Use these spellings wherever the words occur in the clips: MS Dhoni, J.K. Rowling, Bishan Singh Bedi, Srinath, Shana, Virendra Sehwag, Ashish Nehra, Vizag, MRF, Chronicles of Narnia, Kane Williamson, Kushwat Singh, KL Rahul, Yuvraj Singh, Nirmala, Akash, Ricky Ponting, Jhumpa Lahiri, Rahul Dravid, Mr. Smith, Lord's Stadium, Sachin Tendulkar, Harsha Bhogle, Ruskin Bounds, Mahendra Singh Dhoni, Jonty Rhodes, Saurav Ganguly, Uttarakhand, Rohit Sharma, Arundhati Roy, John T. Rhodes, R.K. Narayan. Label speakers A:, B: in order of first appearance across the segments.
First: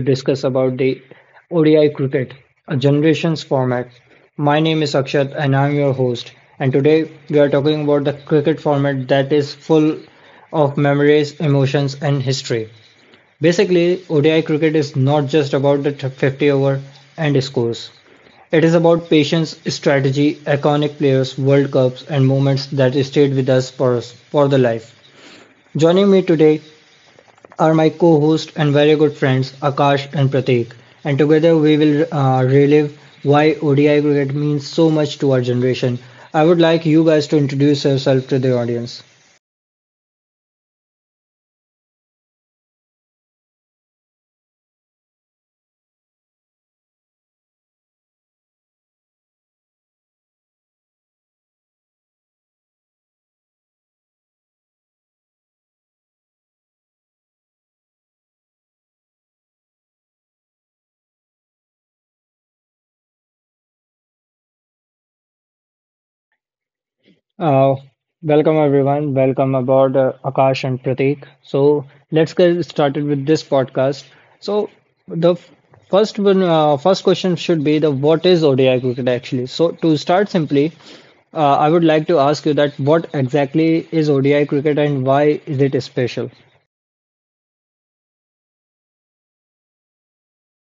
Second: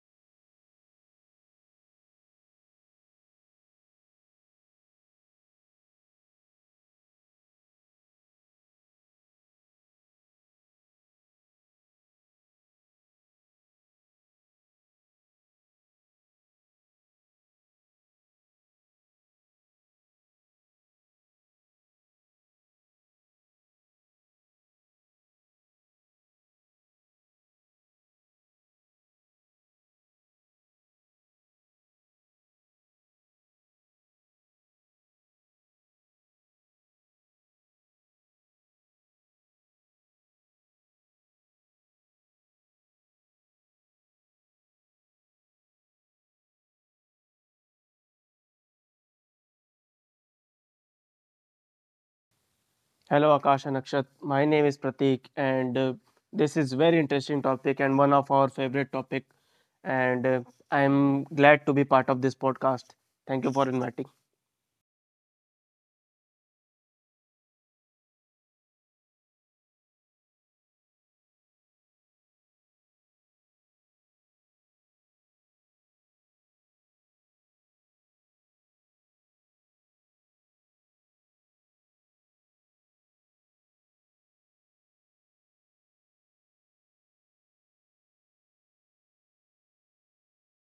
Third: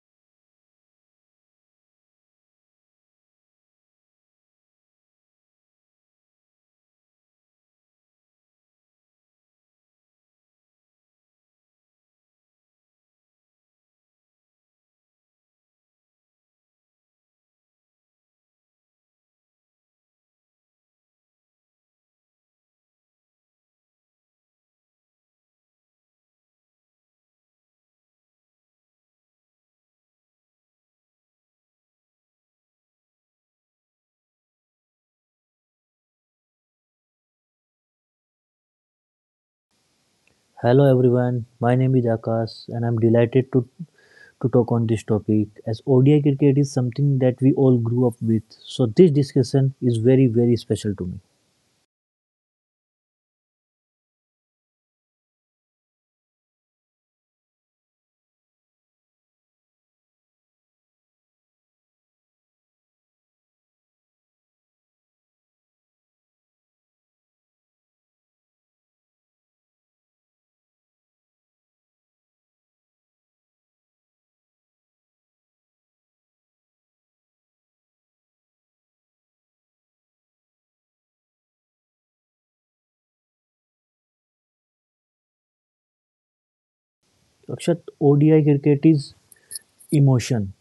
A: discuss about the ODI cricket, a generations format. My name is Akshat and I'm your host. And today we are talking about the cricket format that is full of memories, emotions and history. Basically, ODI cricket is not just about the 50 over and scores. It is about patience, strategy, iconic players, World Cups and moments that stayed with us for the life. Joining me today are my co-host and very good friends Akash and Pratik, and together we will relive why ODI cricket means so much to our generation. I would like you guys to introduce yourself to the audience.
B: Hello everyone, my name is Akash and I'm delighted to talk on this topic as ODI cricket is something that we all grew up with. So this discussion is very very special to me.
C: Hello, Akash and Akshat. My name is Pratik, and this is very interesting topic and one of our favorite topic. And I'm glad to be part of this podcast. Thank you for inviting.
A: Uh, welcome everyone. Welcome aboard, Akash and Pratik. So let's get started with this podcast. So the f- first one, first question should be the what is ODI cricket actually? So to start simply, I would like to ask you that what exactly is ODI cricket and why is it special?
B: Akshat, ODI cricket is emotion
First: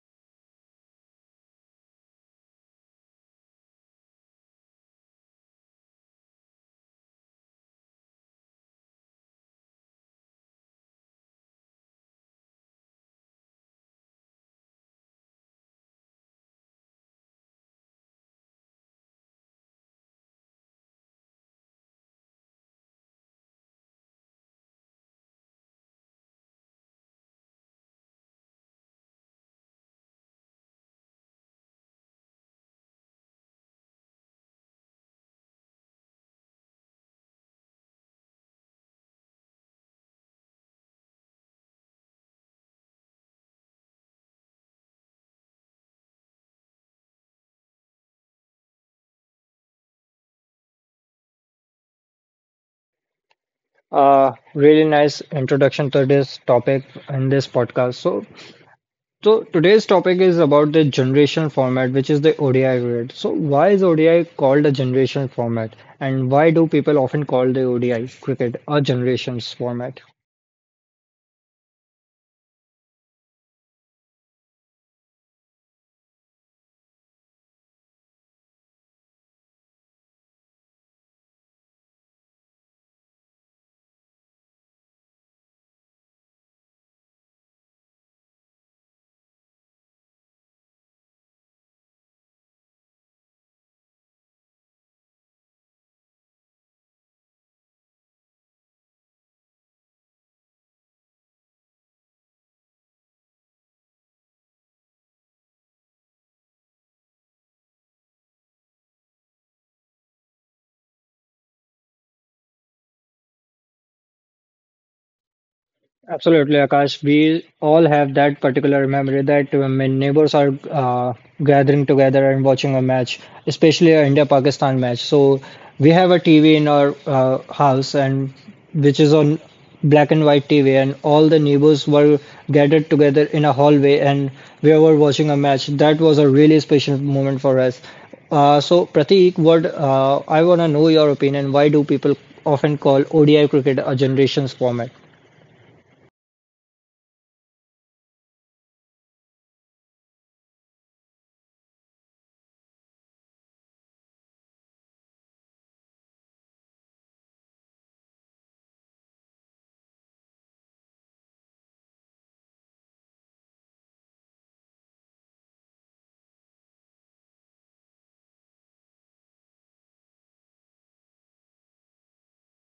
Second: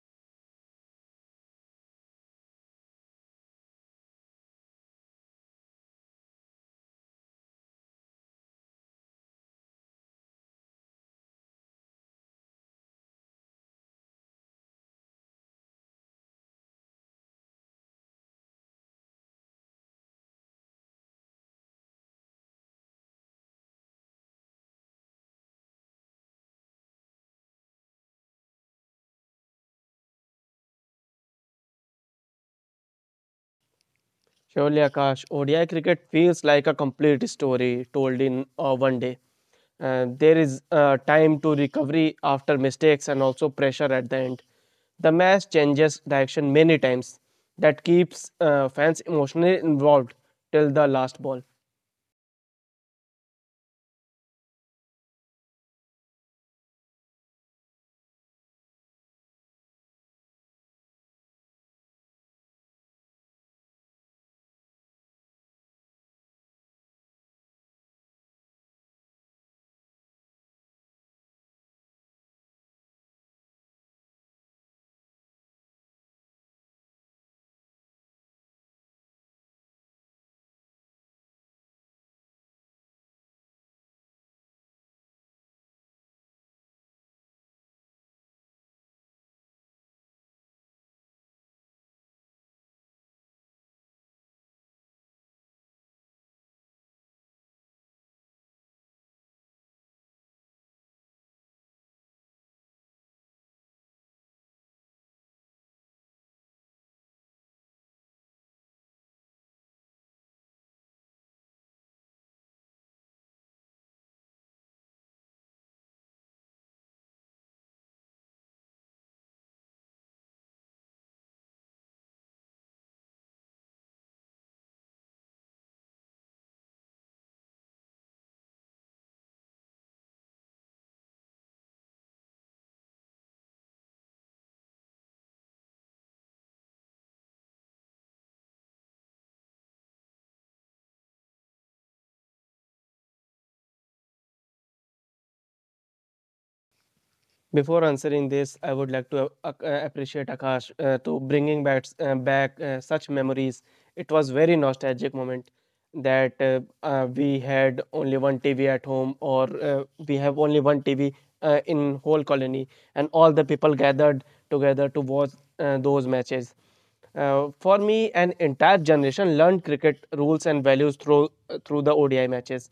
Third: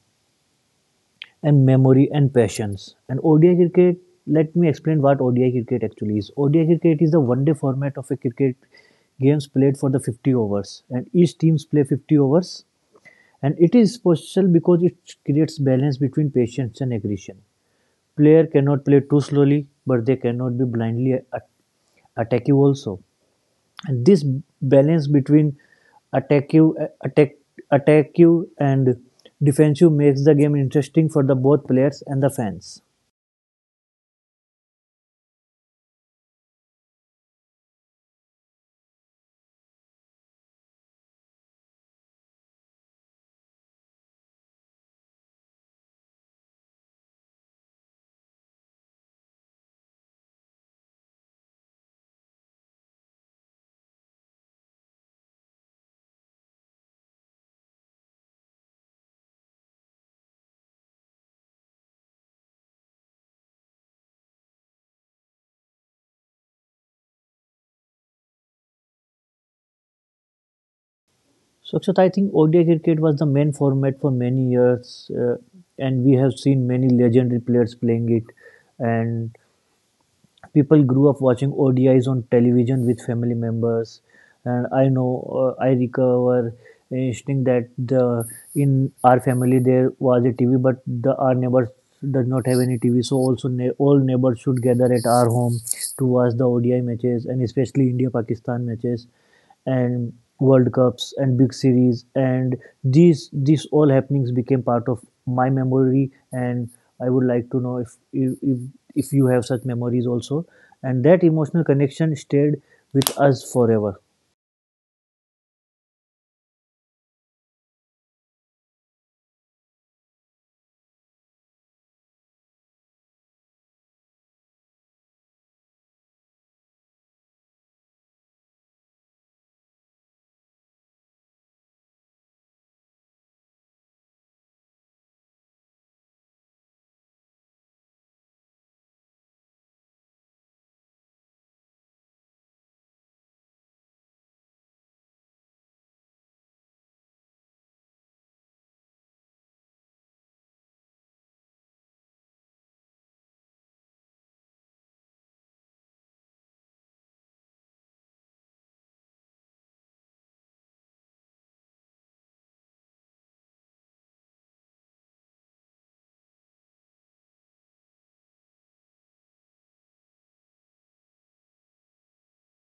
B: and memory and passions. And ODI cricket, let me explain what ODI cricket actually is. ODI cricket is the one day format of a cricket games played for the 50 overs and each teams play 50 overs, and it is special because it creates balance between patience and aggression. Player cannot play too slowly, but they cannot be blindly attack you also. And this balance between attack you, attack, attack you, and defensive makes the game interesting for the both players and the fans.
C: Surely, Akash, ODI cricket feels like a complete story told in one day. There is time to recovery after mistakes and also pressure at the end. The match changes direction many times. That keeps fans emotionally involved till the last ball.
A: Really nice introduction to this topic in this podcast. So today's topic is about the generation format, which is the ODI grid. So why is ODI called a generation format, and why do people often call the ODI cricket a generations format?
B: So, Akshat, I think ODI cricket was the main format for many years, and we have seen many legendary players playing it. And people grew up watching ODIs on television with family members, and I know I recover instinct that the in our family there was a TV, but the our neighbors does not have any TV, so also all neighbors should gather at our home to watch the ODI matches, and especially India Pakistan matches and World Cups and big series, and these all happenings became part of my memory. And I would like to know if you have such memories also, and that emotional connection stayed with us forever.
A: Absolutely, Akash. We all have that particular memory that when neighbors are gathering together and watching a match, especially a India-Pakistan match. So we have a TV in our house, and which is on black and white TV, and all the neighbors were gathered together in a hallway, and we were watching a match. That was a really special moment for us. So Pratik, what I want to know your opinion. Why do people often call ODI cricket a generations format?
C: Before answering this, I would like to appreciate Akash to bringing back such memories. It was very nostalgic moment that we had only one TV at home, or we have only one TV in whole colony, and all the people gathered together to watch those matches. For me, an entire generation learned cricket rules and values through the ODI matches.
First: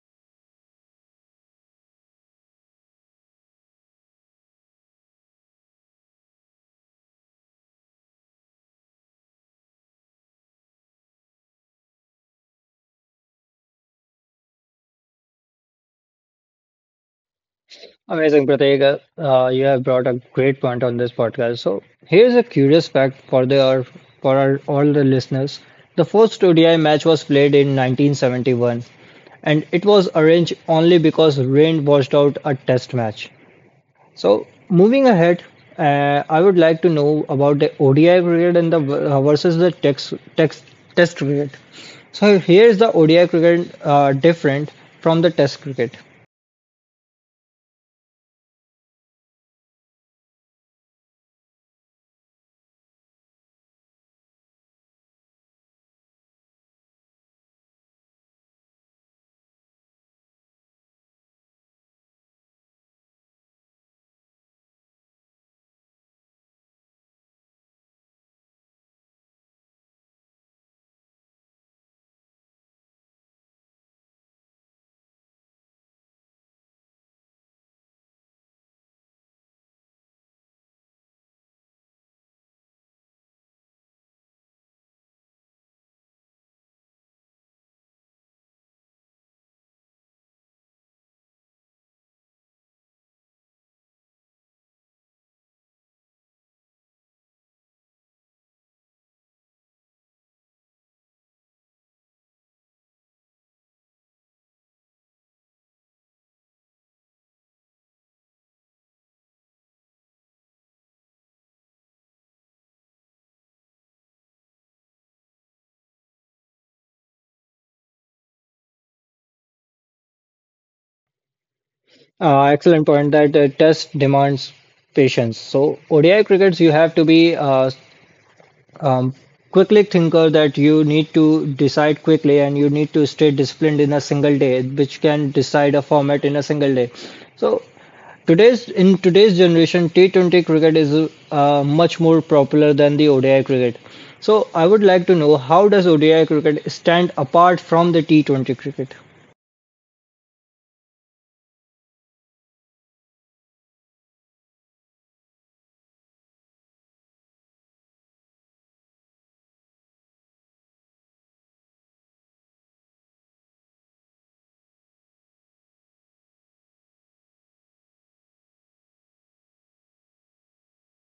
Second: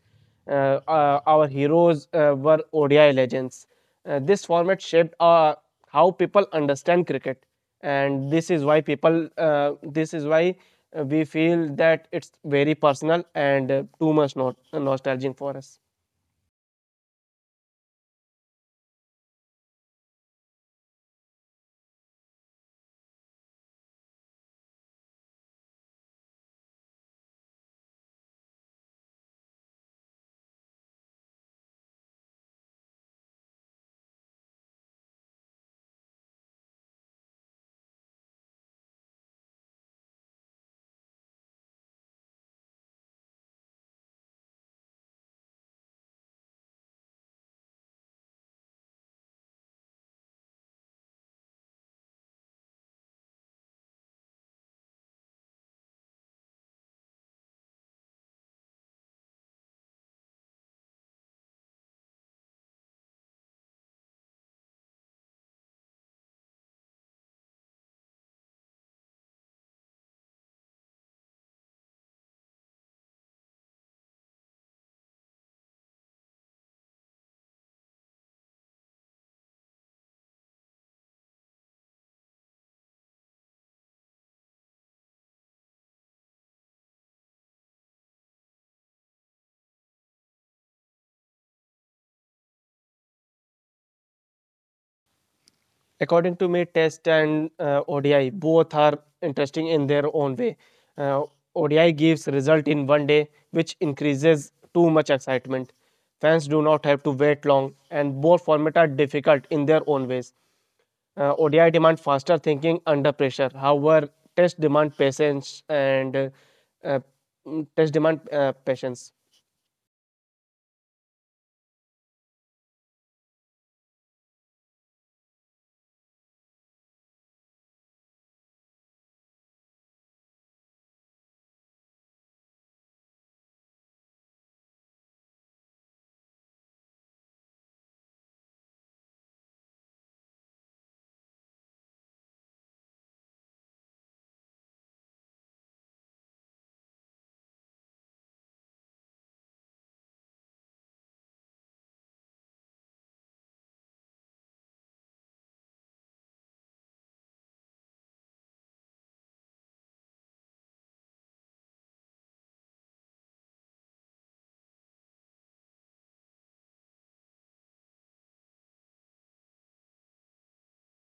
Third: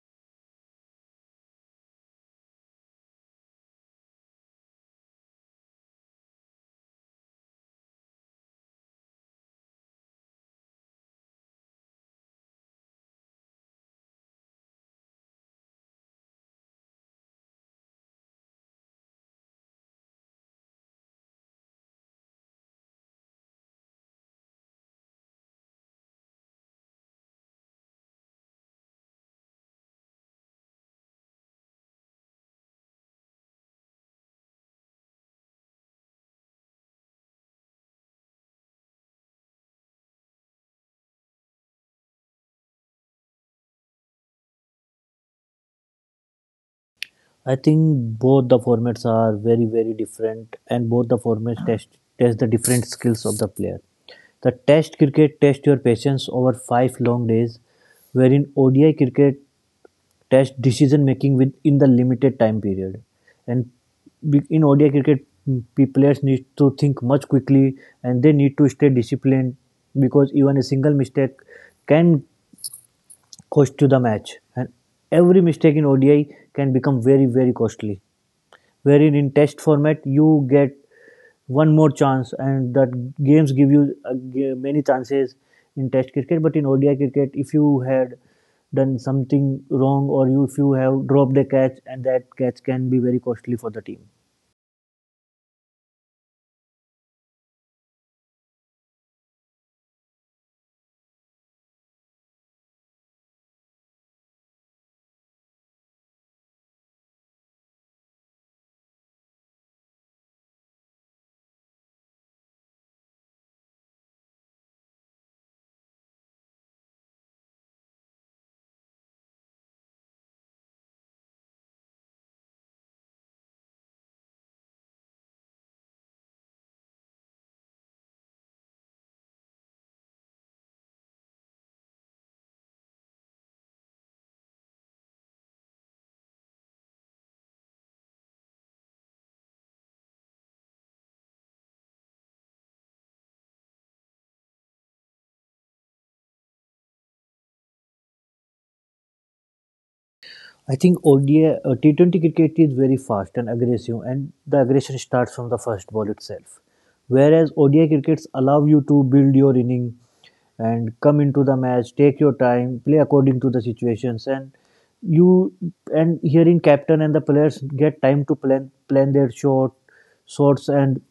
C: Our heroes were ODI legends. This format shaped how people understand cricket, and this is why we feel that it's very personal and too much not nostalgic for us.
A: Amazing, Prateek. You have brought a great point on this podcast. So here's a curious fact for our, all the listeners. The first ODI match was played in 1971, and it was arranged only because rain washed out a test match. So moving ahead, I would like to know about the ODI cricket and the versus the test cricket. So here's the ODI cricket different from the test cricket.
B: I think both the formats are very very different, and both the formats test the different skills of the player. The test cricket test your patience over 5 long days, wherein ODI cricket test decision-making within the limited time period. And in ODI cricket, players need to think much quickly and they need to stay disciplined because even a single mistake can cost you the match. And every mistake in ODI can become very, very costly, wherein in test format you get one more chance and that games give you many chances in test cricket. But in ODI cricket, if you had done something wrong if you have dropped a catch, and that catch can be very costly for the team.
C: According to me, Test and ODI both are interesting in their own way. Uh, ODI gives result in one day, which increases too much excitement. Fans do not have to wait long, and both formats are difficult in their own ways. ODI demand faster thinking under pressure. However, Test demand patience and uh, Test demand patience.
A: Excellent point that test demands patience. So ODI crickets, you have to be um, quickly thinker that you need to decide quickly and you need to stay disciplined in a single day, which can decide a format in a single day. So today's generation, T20 cricket is much more popular than the ODI cricket. So I would like to know how does ODI cricket stand apart from the T20 cricket?
B: I think T20 cricket is very fast and aggressive, and the aggression starts from the first ball itself. Whereas ODI crickets allow you to build your inning and come into the match, take your time, play according to the situations, you and hearing captain and the players get time to plan their short shots, and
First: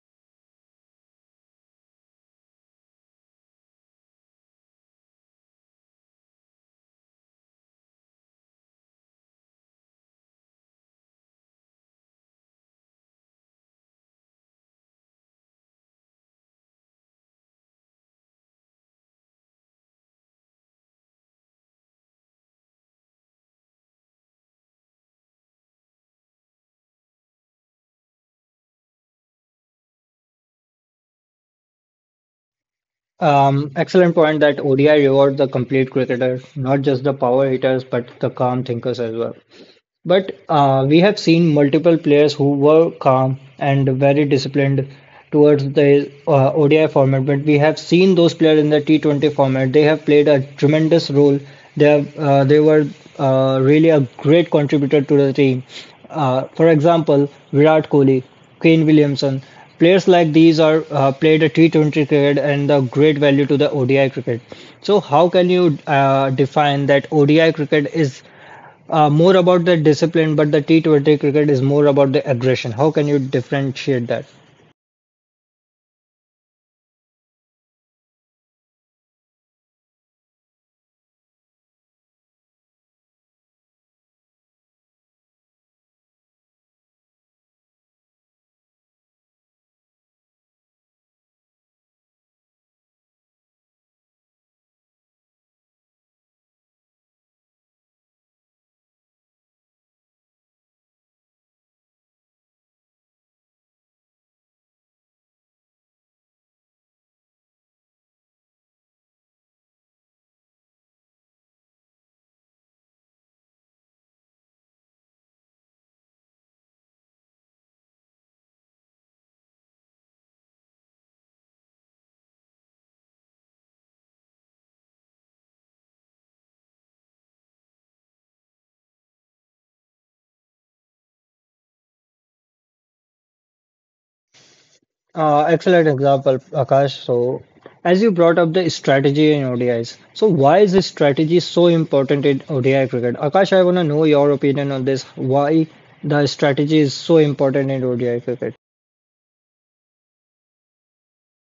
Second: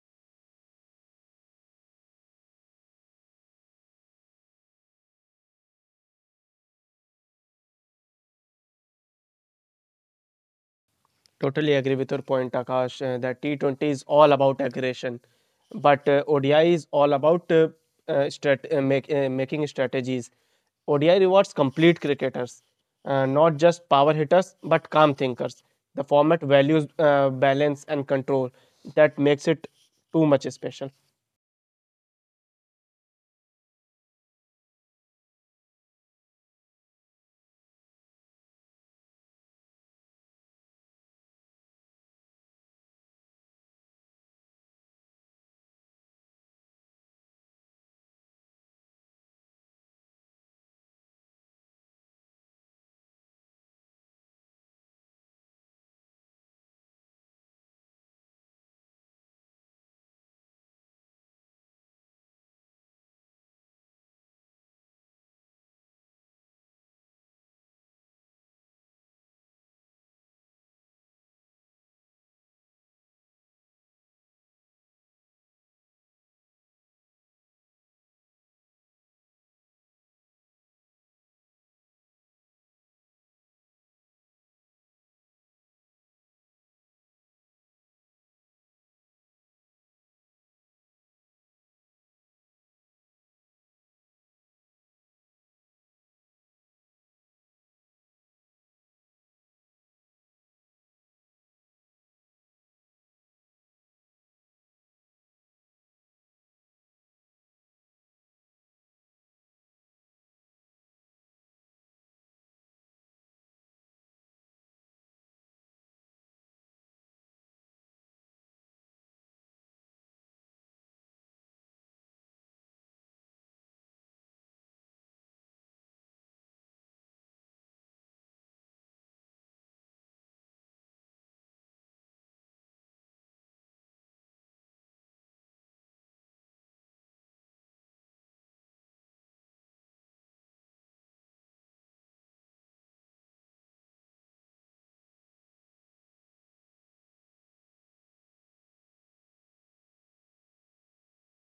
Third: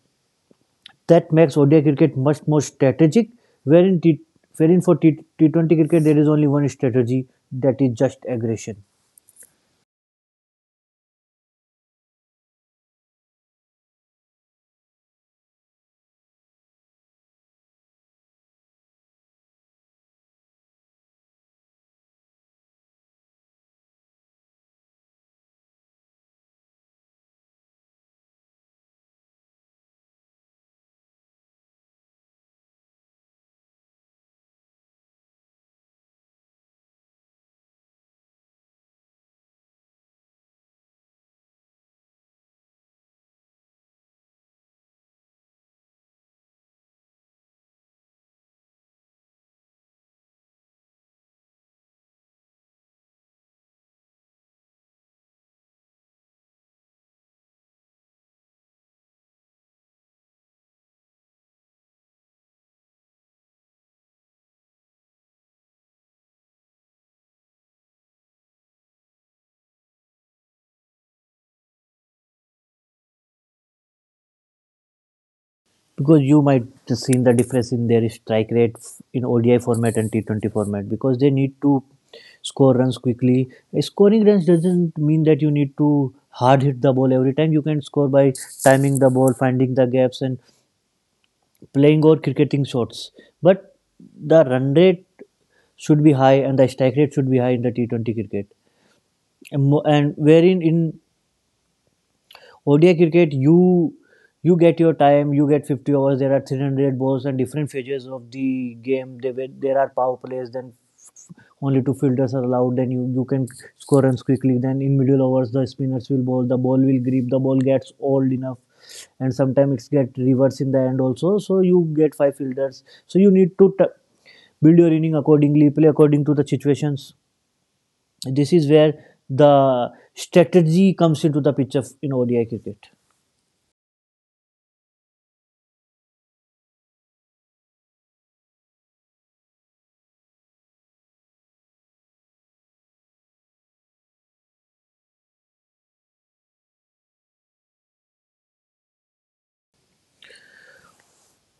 B: that makes ODI cricket much more strategic. Wherein T, wherein for T20 cricket there is only one strategy, that is just aggression.
C: Totally agree with your point, Akash, that T20 is all about aggression, but ODI is all about making strategies. ODI rewards complete cricketers, not just power hitters, but calm thinkers. The format values balance and control that makes it too much special.
A: Excellent point that ODI rewards the complete cricketer, not just the power hitters, but the calm thinkers as well. But we have seen multiple players who were calm and very disciplined towards the ODI format. But we have seen those players in the T20 format. They have played a tremendous role. They were really a great contributor to the team. For example, Virat Kohli, Kane Williamson. Players like these are played a T20 cricket and the great value to the ODI cricket. So how can you define that ODI cricket is more about the discipline, but the T20 cricket is more about the aggression. How can you differentiate that?
B: Because you might just seen the difference in their strike rate in ODI format and T20 format, because they need to score runs quickly. Scoring runs doesn't mean that you need to hard hit the ball every time. You can score by timing the ball, finding the gaps, and playing or cricketing shots. But the run rate should be high and the strike rate should be high in the T20 cricket. And wherein in ODI cricket, you get your time, you get 50 overs. There are 300 balls and different phases of the game. There are power plays, then only two fielders are allowed. Then you can score runs quickly. Then in middle overs, the spinners will bowl, the ball will grip, the ball gets old enough, and sometimes it get reverse in the end also. So you get five fielders. So you need to build your inning accordingly, play according to the situations. This is where the strategy comes into the picture in ODI cricket.
A: Excellent example, Akash. So, as you brought up the strategy in ODIs, so why is this strategy so important in ODI cricket? Akash, I want to know your opinion on this. Why the strategy is so important in ODI cricket?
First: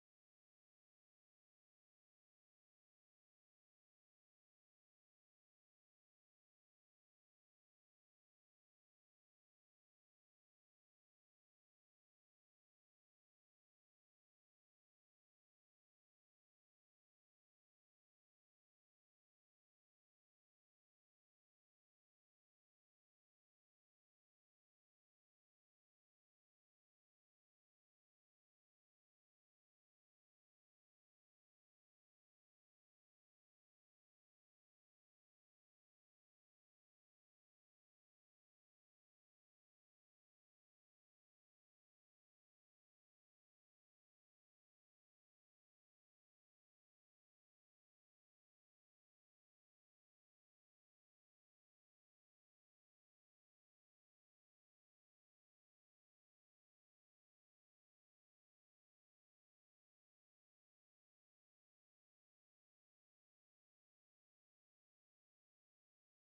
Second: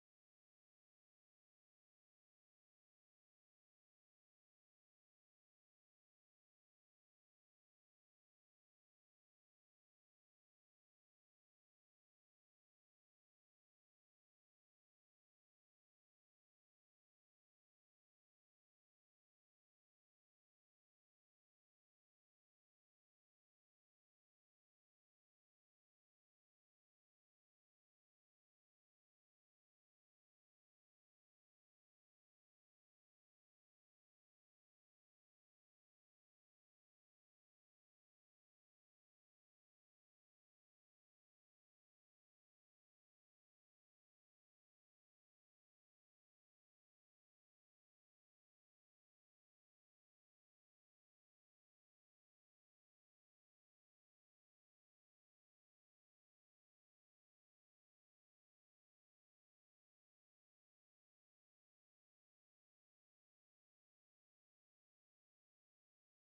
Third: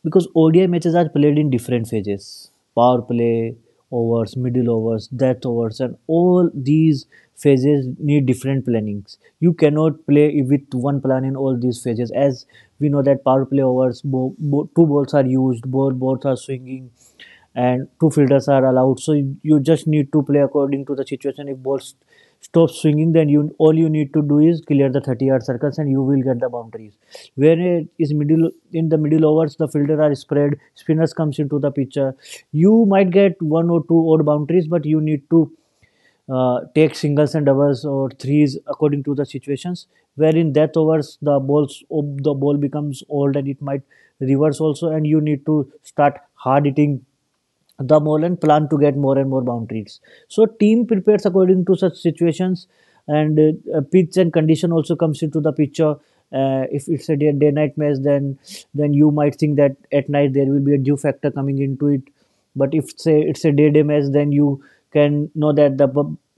B: Because ODI matches are played in different phases, power play, overs, middle overs, death overs, and all these phases need different plannings. You cannot play with one plan in all these phases, as we know that power play overs, two balls are used, both balls are swinging, and two fielders are allowed. So you just need to play according to the situation. If ball stops swinging, then you all you need to do is clear the 30-yard circles, and you will get the boundaries. When it is middle in the middle overs, the fielder are spread. Spinners comes into the picture. You might get one or two odd boundaries, but you need to take singles and doubles or threes according to the situations. Where in that overs, the ball becomes old and it might reverse also, and you need to start hard hitting the Moreland plan to get more and more boundaries. So team prepares according to such situations, and pitch and condition also comes into the picture. If it's a day, day night match, then you might think that at night there will be a dew factor coming into it. But if say it's a day match, then you can know that the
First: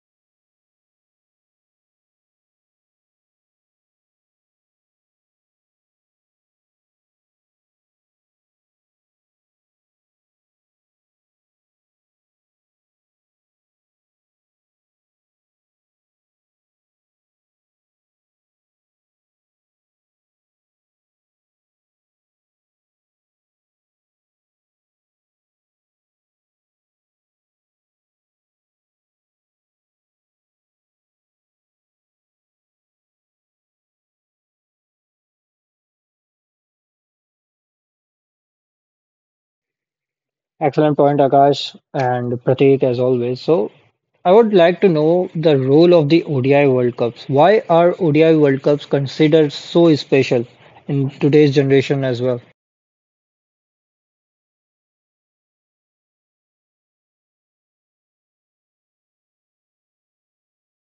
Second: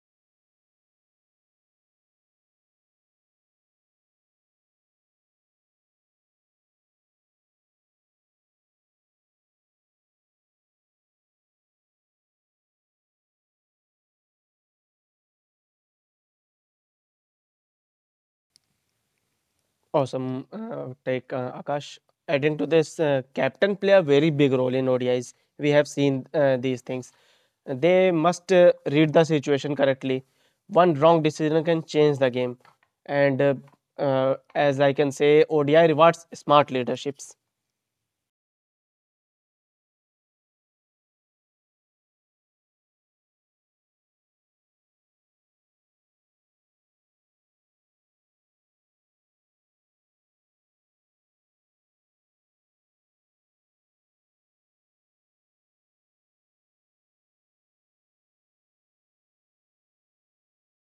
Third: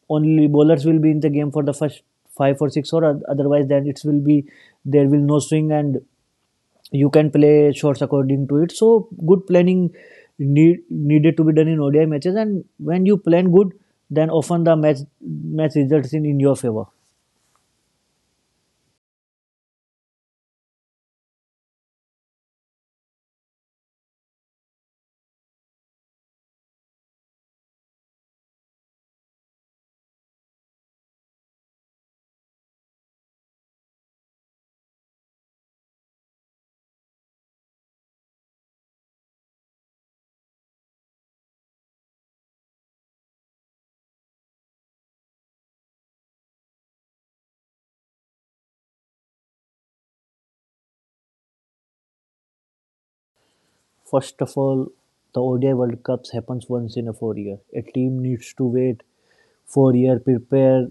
B: only bowlers will be in the game for the first five or six, or otherwise then it will be there will no swing, and you can play shots according to it. So good planning needed to be done in ODI matches, and when you plan good, then often the match results in your favor.
C: Awesome take, Akash. Adding to this, captain play a very big role in ODIs. We have seen these things. They must read the situation correctly. One wrong decision can change the game. And as I can say, ODI rewards smart leaderships.
A: Excellent point, Akash and Prateek, as always. So, I would like to know the role of the ODI World Cups. Why are ODI World Cups considered so special in today's generation as well?
B: First of all, the ODI World Cups happens once in a 4 year. A team needs to wait 4 years, prepare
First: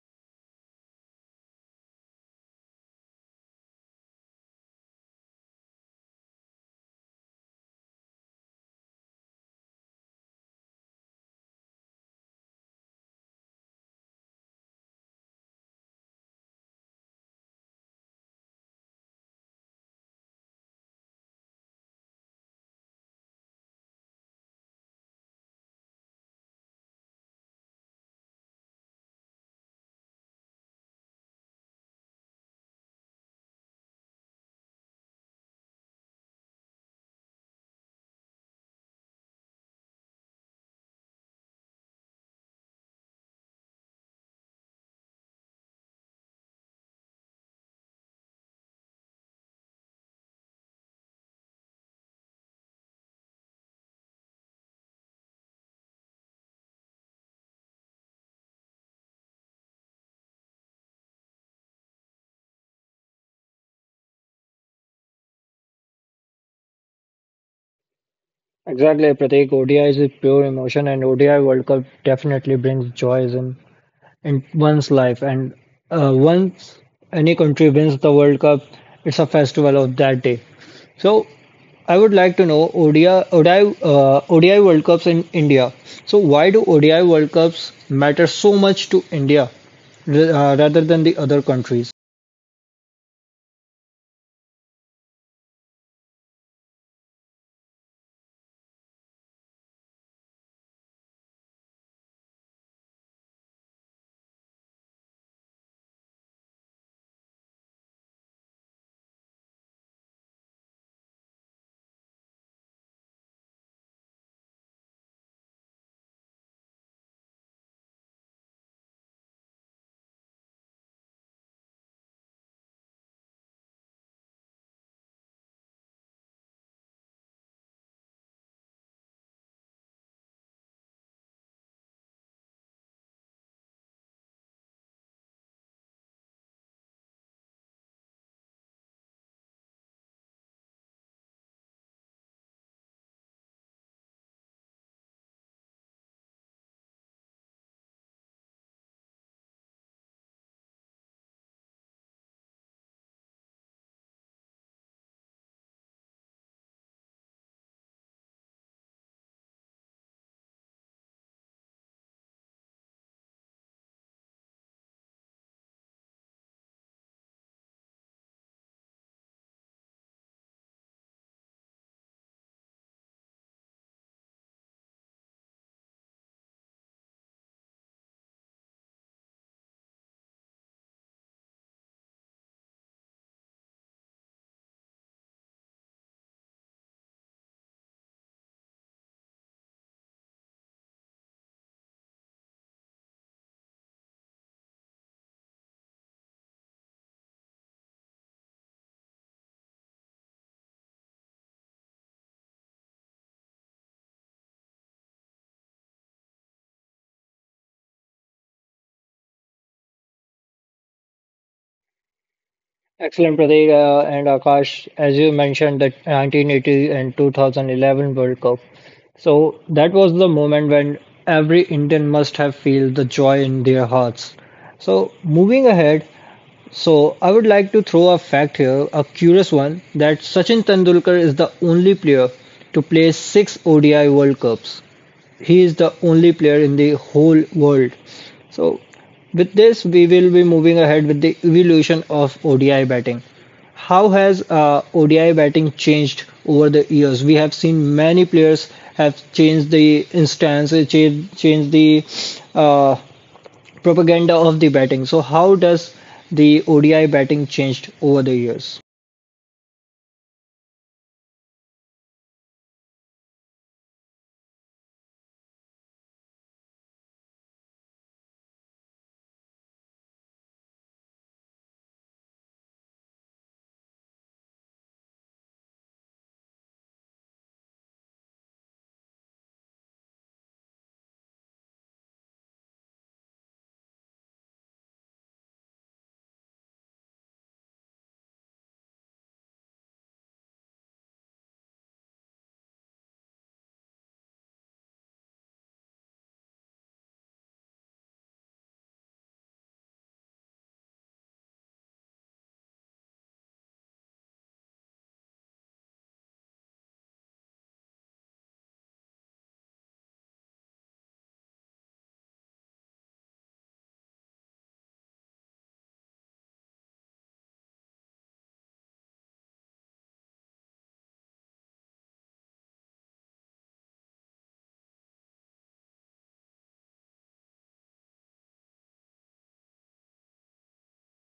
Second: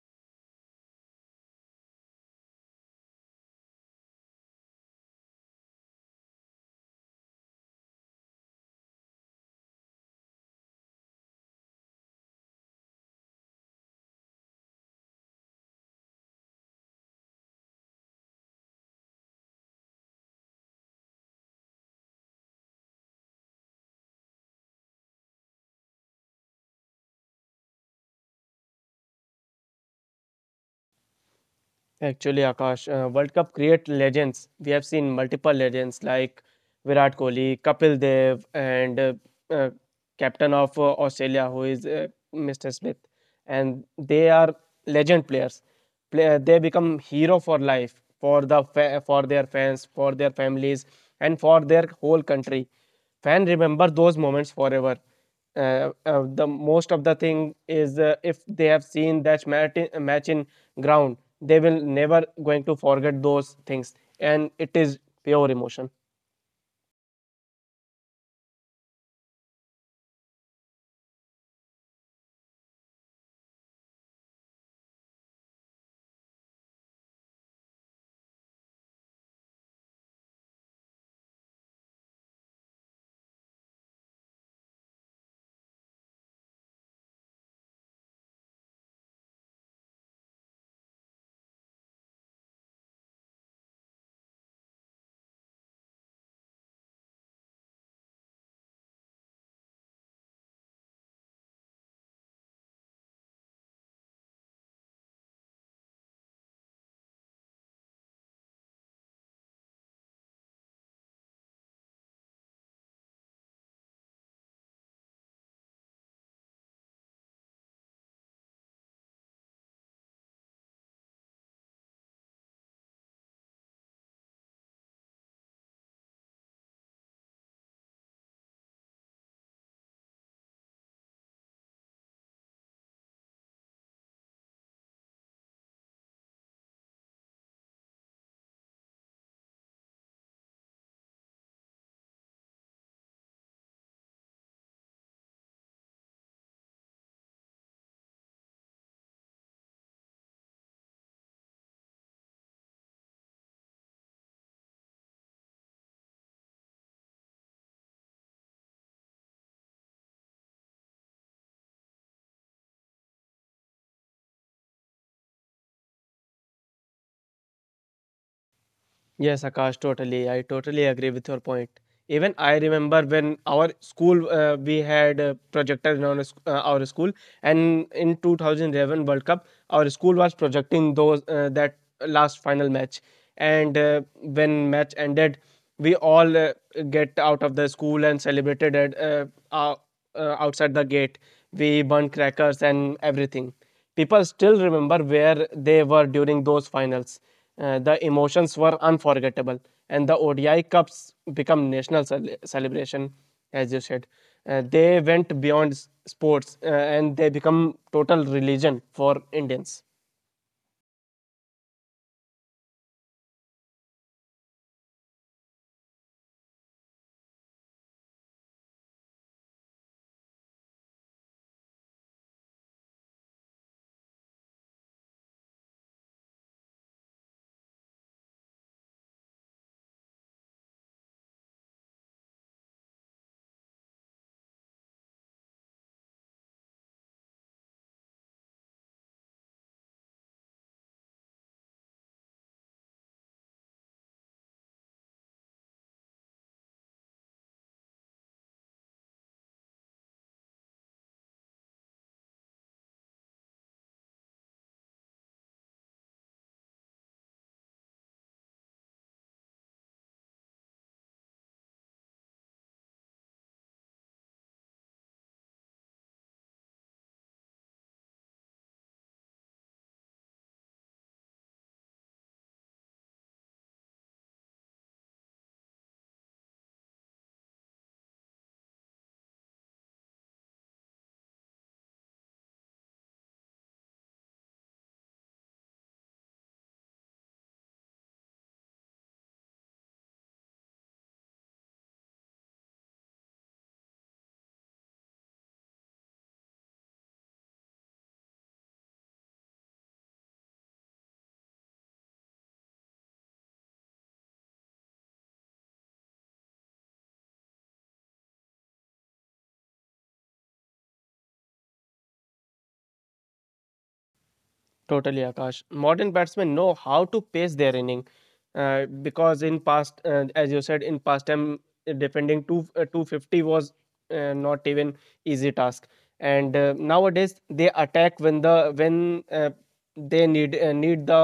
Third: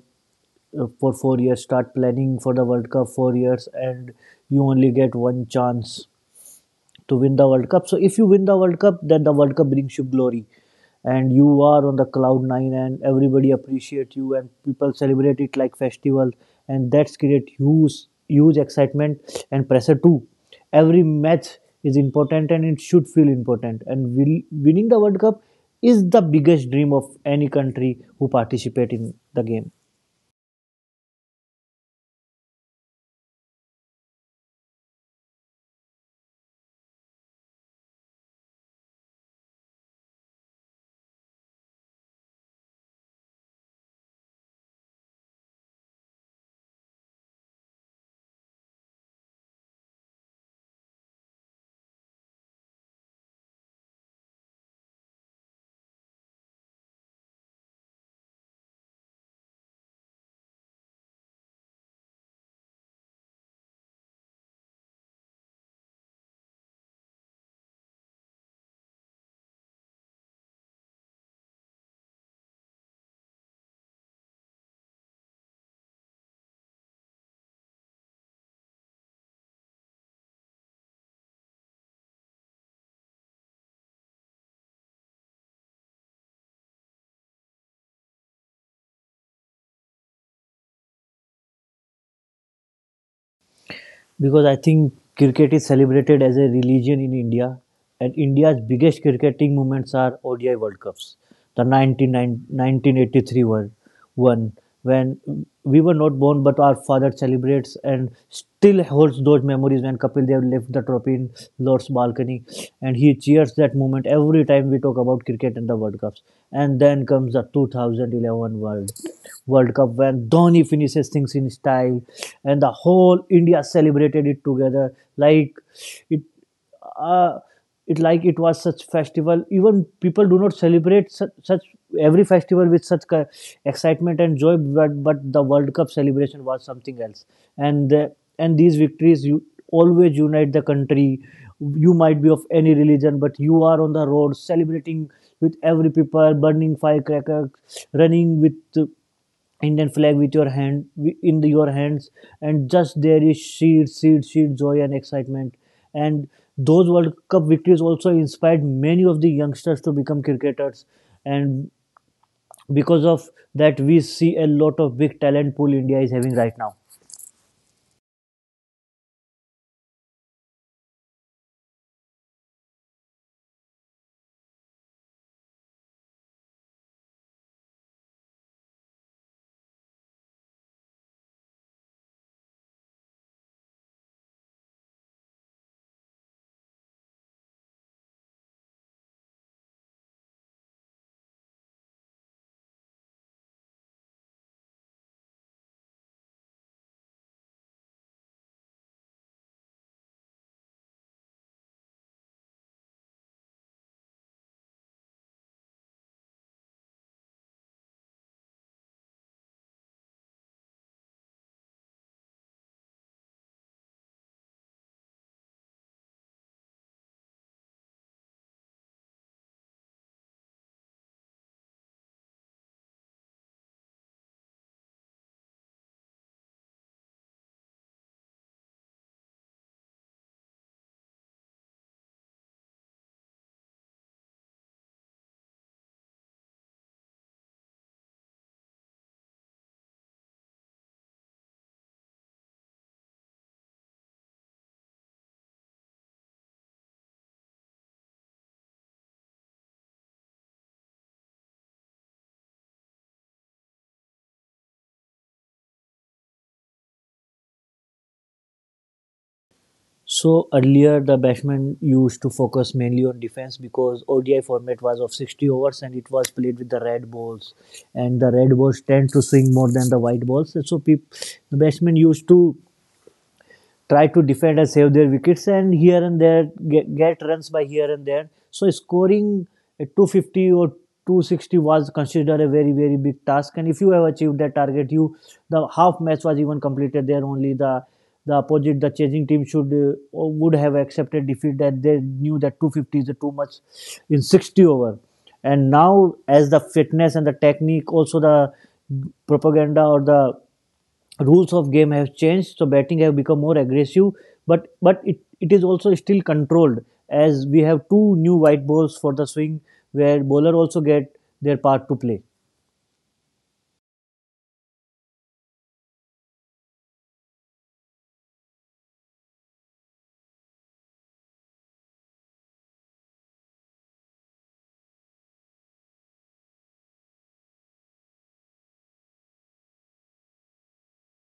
B: for 4 years, start planning for the World Cup 4 years, and you only get one chance to win the World Cup. So if you win the World Cup, then the World Cup brings you glory, and you are on the cloud nine, and everybody appreciate you, and people celebrate it like festival, and that's create huge excitement and pressure too. Every match is important, and it should feel important. Winning the World Cup is the biggest dream of any country who participate in the game.
C: Actually, Akash, World Cup create legends. We have seen multiple legends like Virat Kohli, Kapil Dev, and uh, captain of Australia, who is Mr. Smith. And they are legend players. They become hero for life, for for their fans, for their families, and for their whole country. Fan remember those moments forever. The most of the thing is if they have seen that match in ground, they will never going to forget those things, and it is pure emotion.
A: Exactly, Prateek. ODI is a pure emotion, and ODI World Cup definitely brings joys in one's life. And once any country wins the World Cup, it's a festival of that day. So I would like to know ODI World Cups in India. So why do ODI World Cups matter so much to India rather than the other countries?
B: Because I think cricket is celebrated as a religion in India, and India's biggest cricketing moments are ODI World Cups. The 1990 1983 one one, when we were not born, but our father celebrates and still holds those memories when Kapil Dev left the trophy in Lord's balcony, and he cheers that moment every time we talk about cricket and the World Cups. And then comes the 2011 World Cup when Dhoni finishes things in style, and the whole India celebrated it together like it. Uh, it was such festival, even people do not celebrate such every festival with such excitement and joy, but the World Cup celebration was something else. And these victories, you always unite the country. You might be of any religion, but you are on the road celebrating with every people burning firecrackers, running with Indian flag with your hand your hands, and just there is sheer sheer sheer joy and excitement. And those World Cup victories also inspired many of the youngsters to become cricketers, and because of that we see a lot of big talent pool India is having right now.
C: Yes, Akash, totally. I totally agree with your point. Even I remember when our school we had a projector in our school, and in 2011 World Cup, our school was projecting those that last final match. And when match ended, we all get out of the school and celebrated ou- outside the gate. We burn crackers and everything. People still remember where they were during those finals. The emotions were unforgettable, and the ODI Cups become national celebration, as you said. They went beyond sports and they become total religion for Indians.
A: Excellent, Prateek and Akash. As you mentioned, the 1980 and 2011 World Cup. So that was the moment when every Indian must have felt the joy in their hearts. So moving ahead, so I would like to throw a fact here, a curious one, that Sachin Tendulkar is the only player to play six ODI World Cups. He is the only player in the whole world. So, with this, we will be moving ahead with the evolution of ODI batting. How has ODI batting changed over the years? We have seen many players have changed the instance, changed the uh, propaganda of the batting. So, how does the ODI batting changed over the years?
B: So earlier the batsmen used to focus mainly on defense, because ODI format was of 60 overs and it was played with the red balls, and the red balls tend to swing more than the white balls, so the batsmen used to try to defend and save their wickets, and here and there get runs by here and there. So scoring a 250 or 260 was considered a very very big task, and if you have achieved that target, you the half match was even completed there only. The opposite the chasing team should would have accepted defeat, that they knew that 250 is too much in 60 over. And now as the fitness and the technique, also the propaganda or the rules of game have changed, so batting have become more aggressive, but it is also still controlled, as we have two new white balls for the swing where bowler also get their part to play.
C: Totally, Akash. Modern batsmen know how to pace their inning because in past, as you said, in past time defending 250 was not even easy task. And nowadays they attack when the when they need need the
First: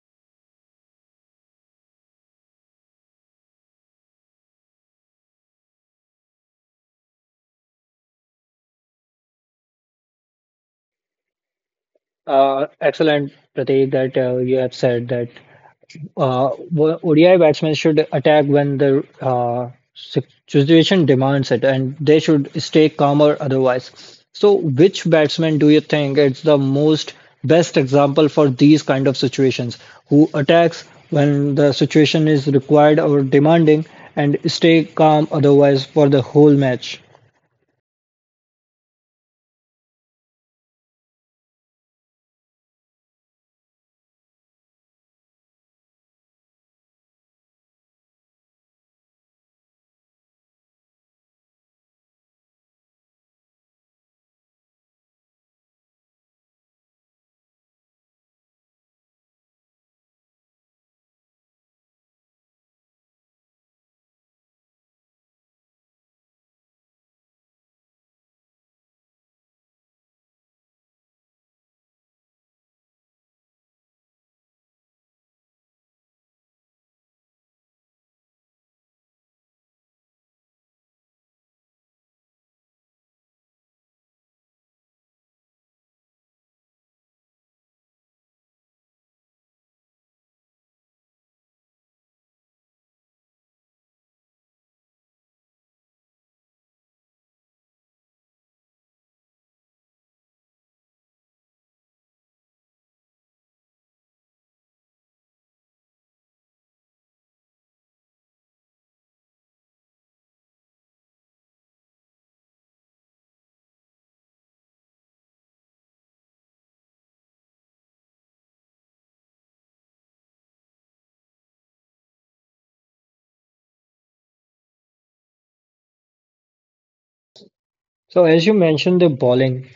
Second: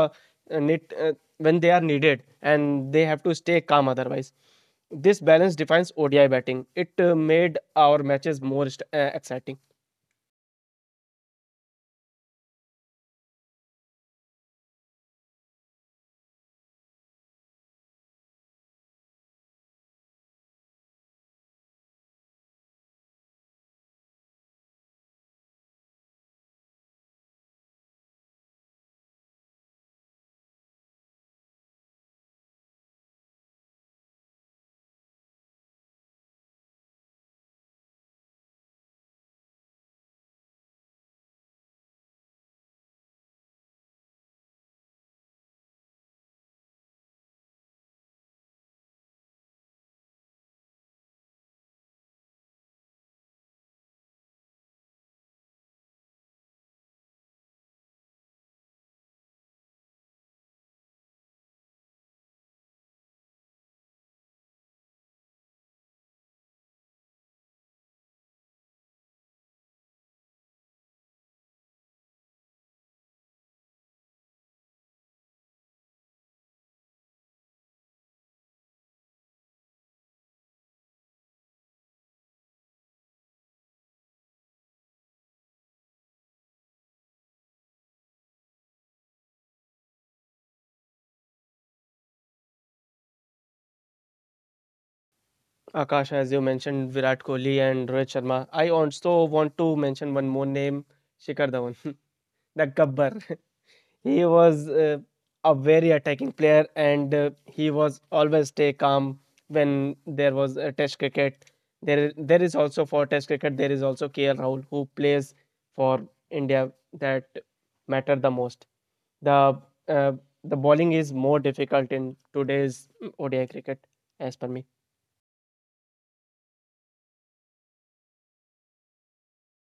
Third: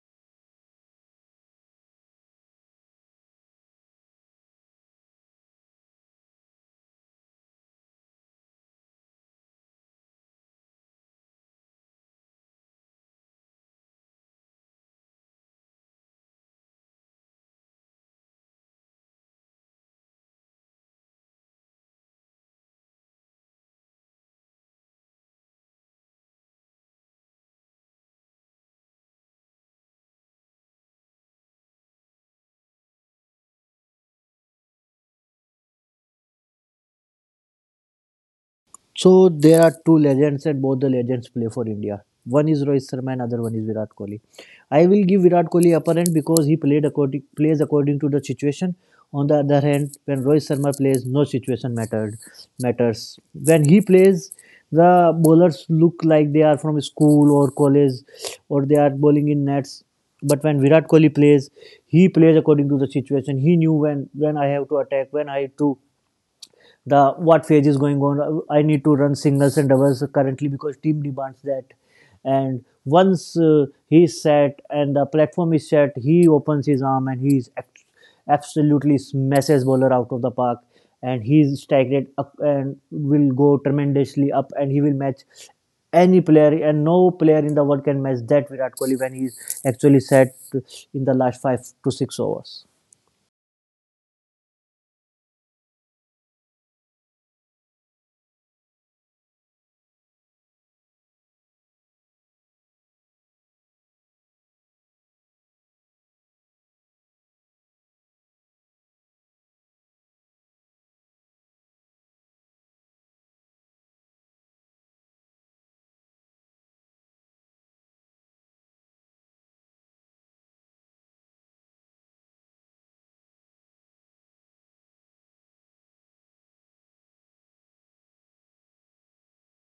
C: need when they are needed and they have to stay calm otherwise. This balance defines ODI batting. It made our matches more exciting.
A: Excellent, Prateek, that you have said that ODI batsmen should attack when the situation demands it, and they should stay calmer otherwise. So, which batsman do you think it's the most best example for these kind of situations? Who attacks when the situation is required or demanding, and stay calm otherwise for the whole match?
B: So there are two legends, and both the legends play for India. One is Rohit Sharma, and other one is Virat Kohli. I will give Virat Kohli upper hand because he played according plays according to the situation. On the other hand, when Rohit Sharma plays, no situation mattered matters. When he plays, the bowlers look like they are from school or college, or they are bowling in nets. But when Virat Kohli plays, he plays according to the situation. He knew when I have to attack, when I have to the what phase is going on. I need to run singles and doubles currently because team demands that. And once he is set and the platform is set, he opens his arm and he is absolutely smashes bowler out of the park. And he is staggered up and will go tremendously up, and he will match any player and no player in the world can match that Virat Kohli when he is actually set in the last five to six overs.
C: Akash, as you mentioned, Virat Kohli and Rohit Sharma. I also want to mention one more name, Shikhar Dhawan, the Gabbar. He was a very attacking player, and he was always stay calm when there was a Test cricket. There is also for Test cricket. There is also KL Rahul who plays for India that matter the most. The uh, the bowling is more difficult in today's ODI cricket, as per me.
A: So, as you mentioned, the bowling.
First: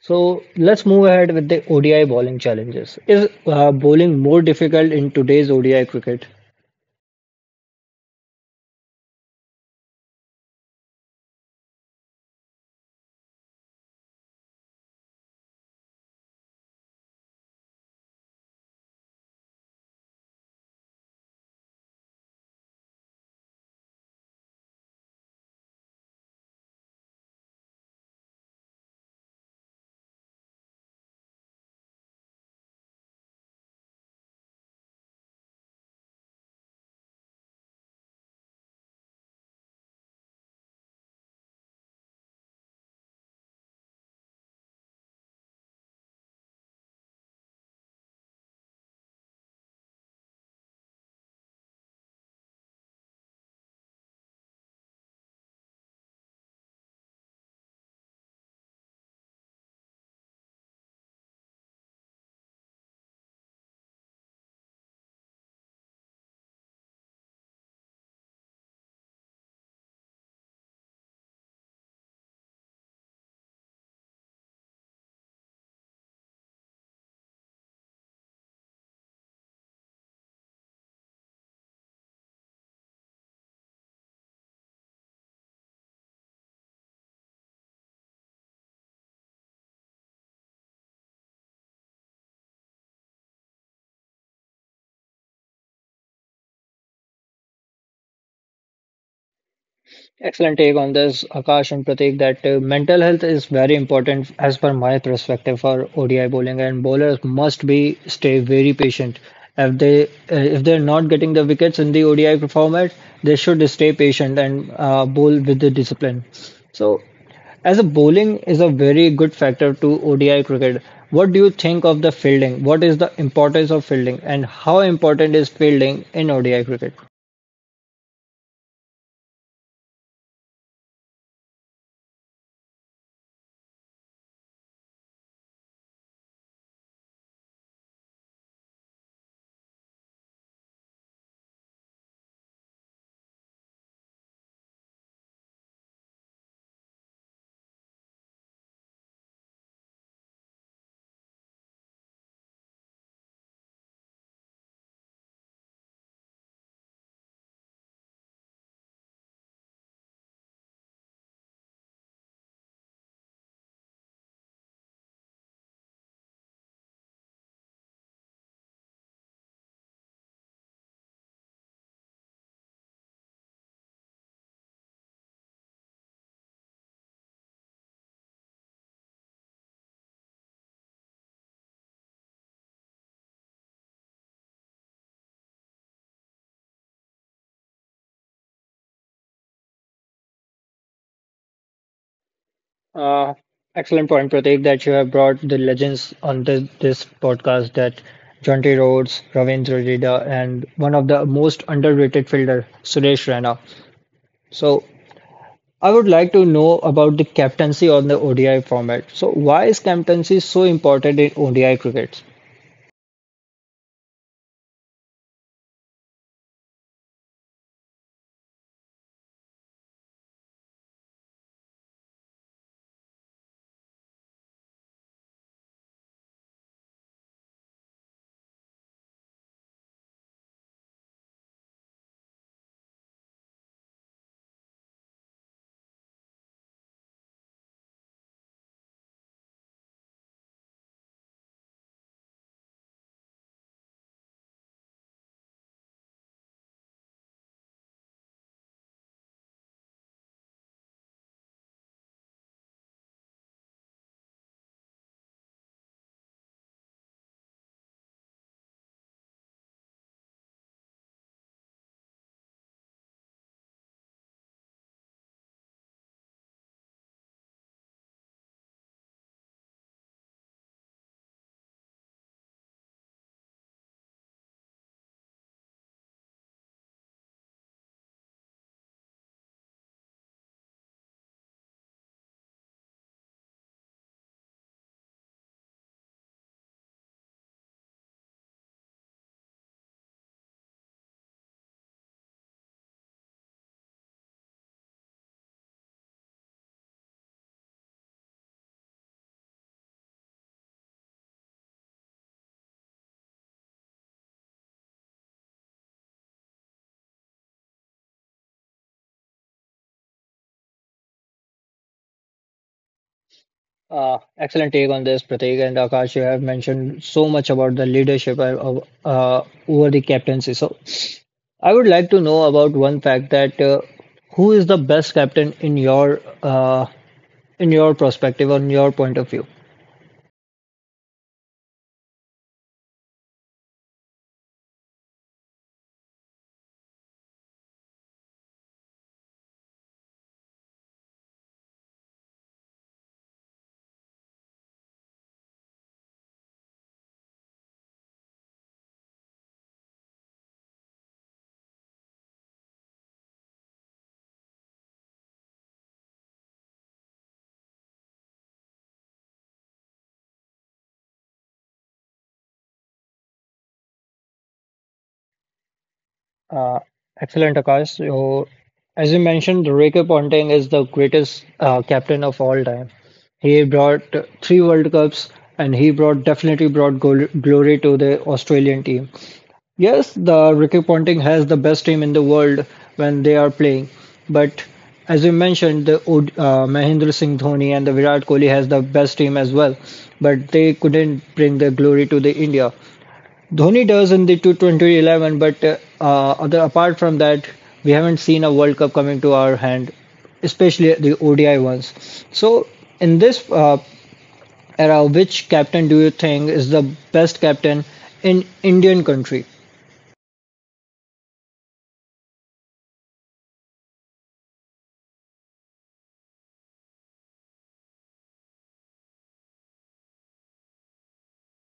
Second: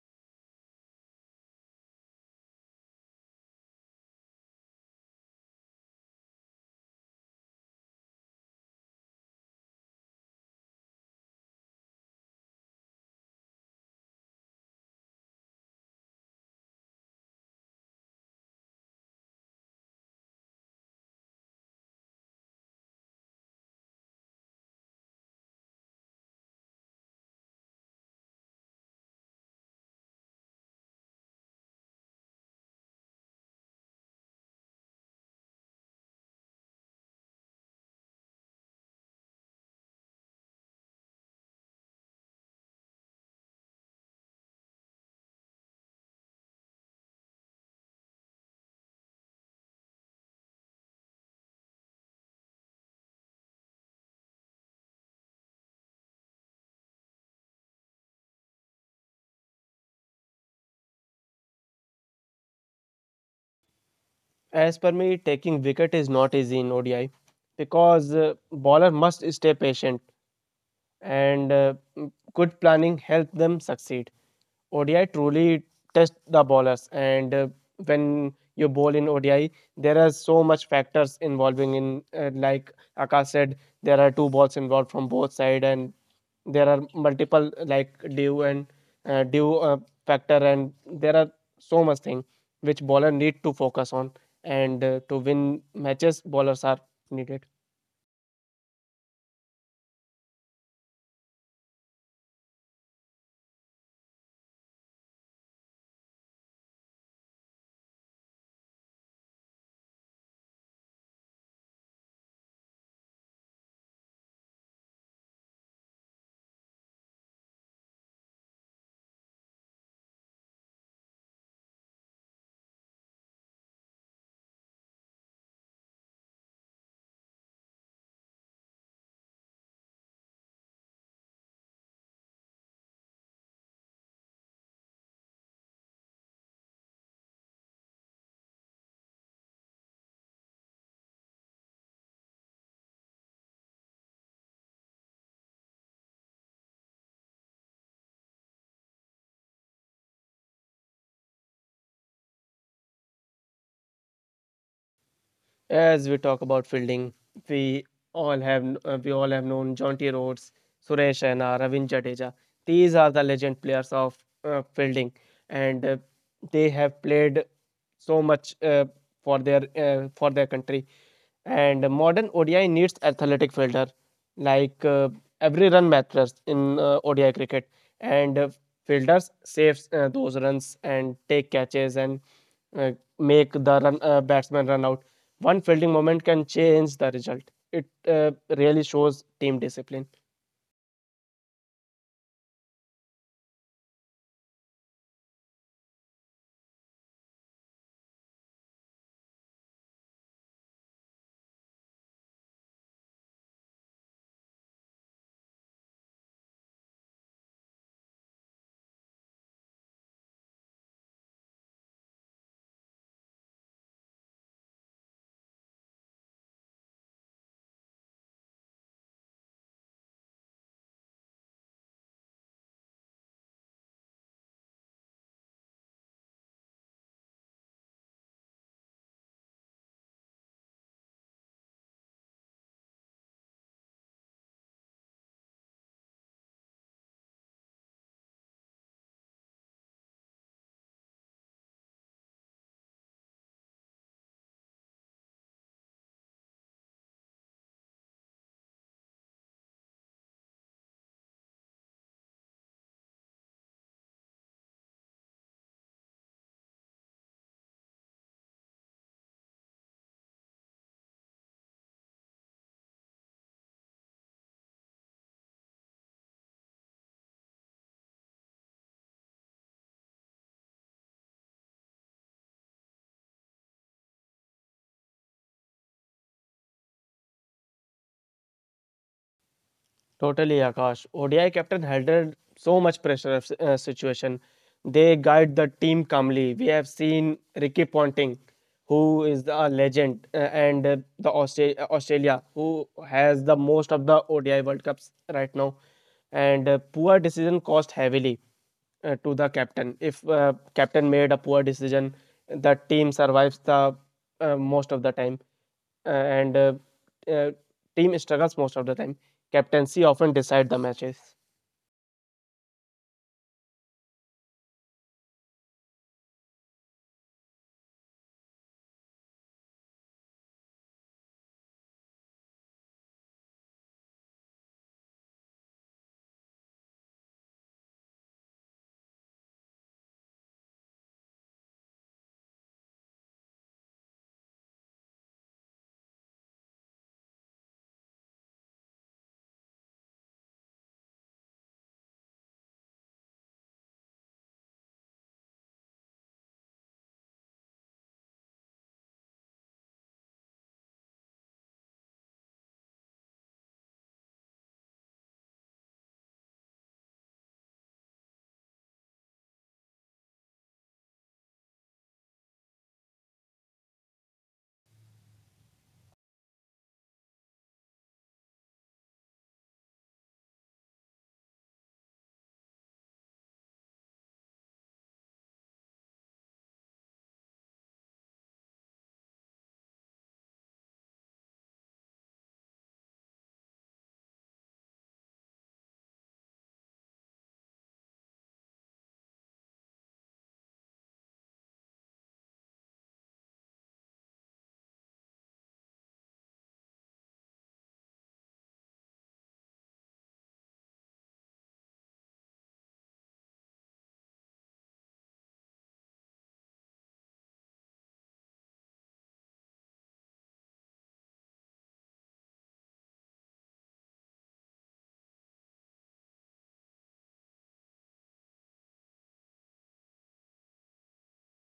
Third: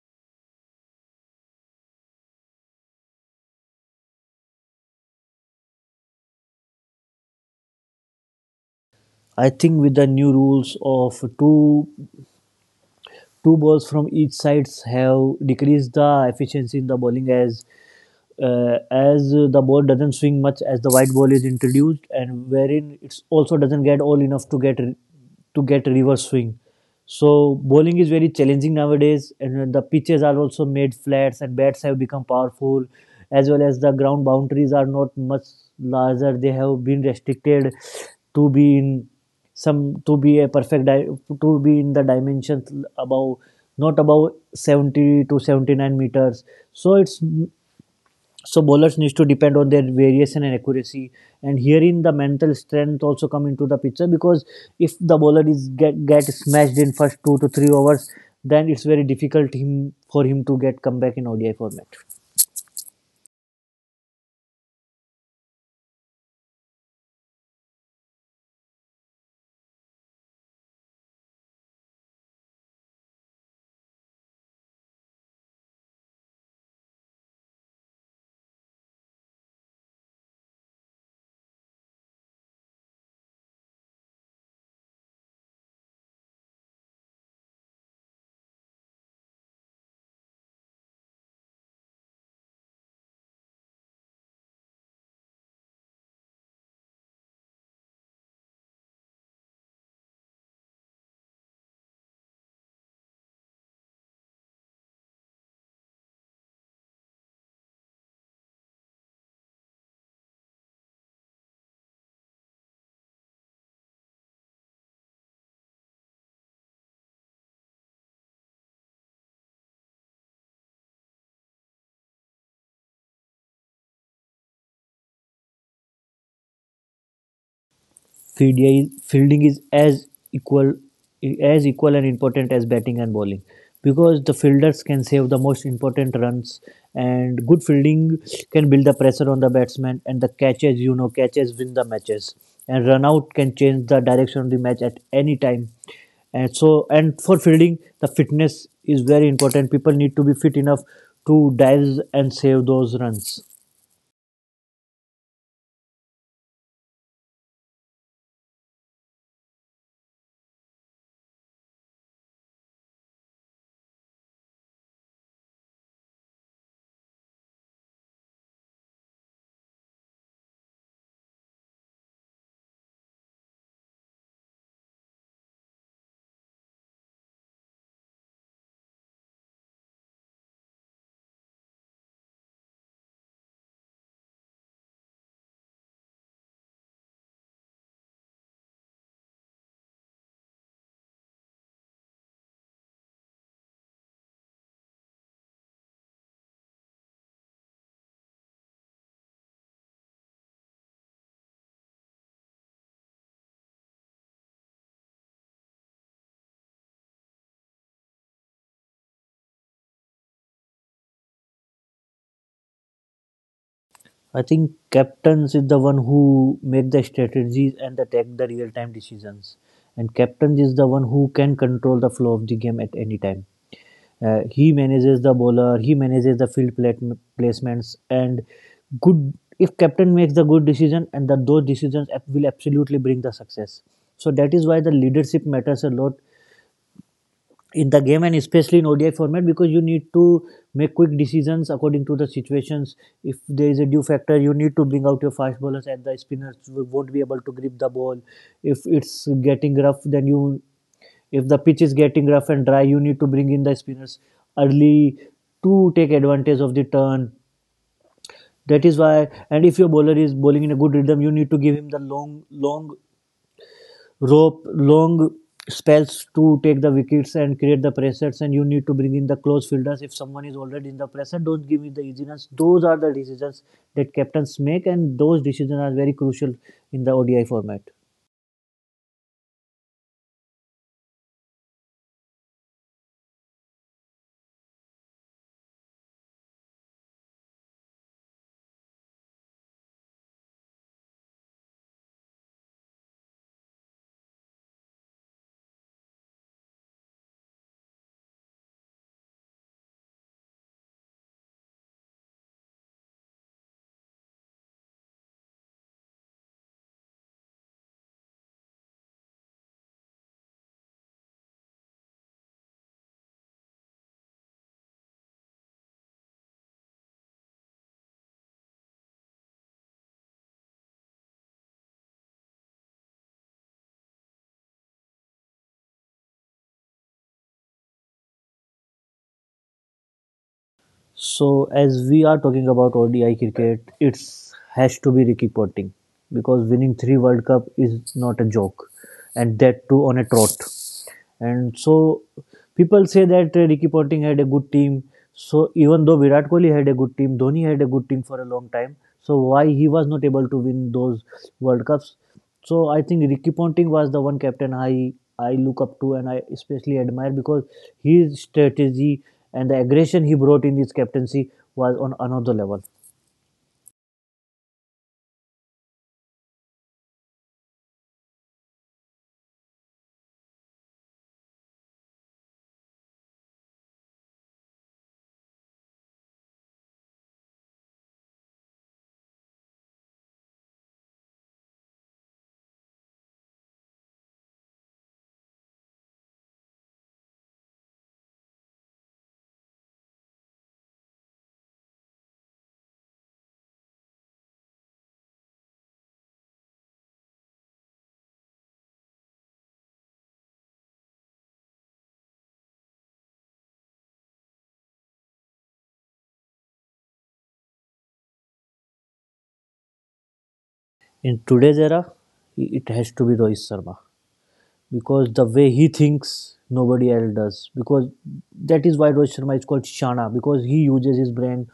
A: So let's move ahead with the ODI bowling challenges. Is bowling more difficult in today's ODI cricket?
B: I think with the new rules of two balls from each sides have decreased the efficiency in the bowling as as the ball doesn't swing much as the white ball is introduced and wherein it's also doesn't get all enough to get reverse swing. So bowling is very challenging nowadays, and the pitches are also made flats and bats have become powerful, as well as the ground boundaries are not much larger, they have been restricted to be in some to be a to be in the dimensions above not above 70 to 79 meters. So it's so bowlers needs to depend on their variation and accuracy, and herein the mental strength also come into the picture because if the bowler is get smashed in first two to three overs, then it's very difficult him for him to get come back in ODI format.
C: As per me, taking wicket is not easy in ODI because bowler must stay patient and good planning help them succeed. ODI truly test the bowlers, and when you bowl in ODI, there are so much factors involving in like Akash said, there are two balls involved from both side, and there are multiple like due factor, and there are so much thing which bowler need to focus on, and to win matches, bowlers are needed.
A: Excellent take on this, Akash and Pratik, that mental health is very important as per my perspective for ODI bowling, and bowlers must be stay very patient. If they're not getting the wickets in the ODI format, they should stay patient and bowl with the discipline. So, as a bowling is a very good factor to ODI cricket. What do you think of the fielding? What is the importance of fielding, and how important is fielding in ODI cricket?
B: Fielding is as equal and important as batting and bowling because the fielders can save the most important runs, and good fielding can build the pressure on the batsman, and the catches, you know, catches win the matches, and run out can change the direction of the match at any time. And so and for fielding, the fitness is very important, people need to be fit enough to dive and save those runs.
C: As we talk about fielding, we we all have known Jonty Rhodes, Suresh Raina, Ravin Jadeja. These are the legend players of fielding, and they have played so much for their country. And modern ODI needs athletic fielder, like every run matters in ODI cricket, and fielders saves those runs and take catches and uh, make the batsman run out. One fielding moment can change the result. It really shows team discipline.
A: Uh, excellent point, Pratik, that you have brought the legends on this podcast that John T. Rhodes, Ravindra Jadeja, and one of the most underrated fielder, Suresh Raina. So I would like to know about the captaincy on the ODI format. So why is captaincy so important in ODI cricket?
B: I think captains is the one who make the strategies and the take the real time decisions. And captain is the one who can control the flow of the game at any time. He manages the bowler, he manages the placements, and good. If captain makes the good decision, and that those decisions will absolutely bring the success. So that is why the leadership matters a lot in the game, and especially in ODI format, because you need to make quick decisions according to the situations. If there is a due factor, you need to bring out your fast bowlers and the spinners won't be able to grip the ball. If it's getting rough, then you if the pitch is getting rough and dry, you need to bring in the spinners early to take advantage of the turn. That is why, and if your bowler is bowling in a good rhythm, you need to give him the long, long rope long spells to take the wickets and create the pressures, and you need to bring in the close fielders if someone is already in the pressure, don't give me the easy. Those are the decisions that captains make, and those decisions are very crucial in the ODI format.
C: Totally, Akash. ODI captain handled so much pressure of situation. They guide the team calmly. We have seen Ricky Ponting, who is a legend, and the Australia, who has the most of the ODI World Cups right now. And poor decision cost heavily to the captain. If captain made a poor decision, the team survives the most of the time and uh, team struggles most of the time. Captaincy often decide the matches.
A: Excellent take on this, Pratik and Akash. You have mentioned so much about the leadership over the captaincy. So I would like to know about one fact that who is the best captain in your perspective or in your point of view?
B: So as we are talking about ODI cricket, it has to be Ricky Ponting, because winning three world cup is not a joke, and that too on a trot. And so people say that Ricky Ponting had a good team. So even though Virat Kohli had a good team, Dhoni had a good team for a long time. So why he was not able to win those World Cups? So I think Ricky Ponting was the one captain I look up to and I especially admire, because his strategy and the aggression he brought in his captaincy was on another level.
A: Uh, excellent, Akash. So, as you mentioned, Ricky Ponting is the greatest captain of all time. He brought three World Cups and he brought definitely brought gol glory to the Australian team. Yes, the Ricky Ponting has the best team in the world when they are playing. But as you mentioned, Mahendra Singh Dhoni and the Virat Kohli has the best team as well. But they couldn't bring the glory to the India. Dhoni does in the 2011, but other apart from that, we haven't seen a World Cup coming to our hand, especially the ODI ones. So in this era, which captain do you think is the best captain in Indian country?
B: In today's era, it has to be Rohit Sharma. Because the way he thinks, nobody else does. Because that is why Rohit Sharma is called Shana, because he uses his brain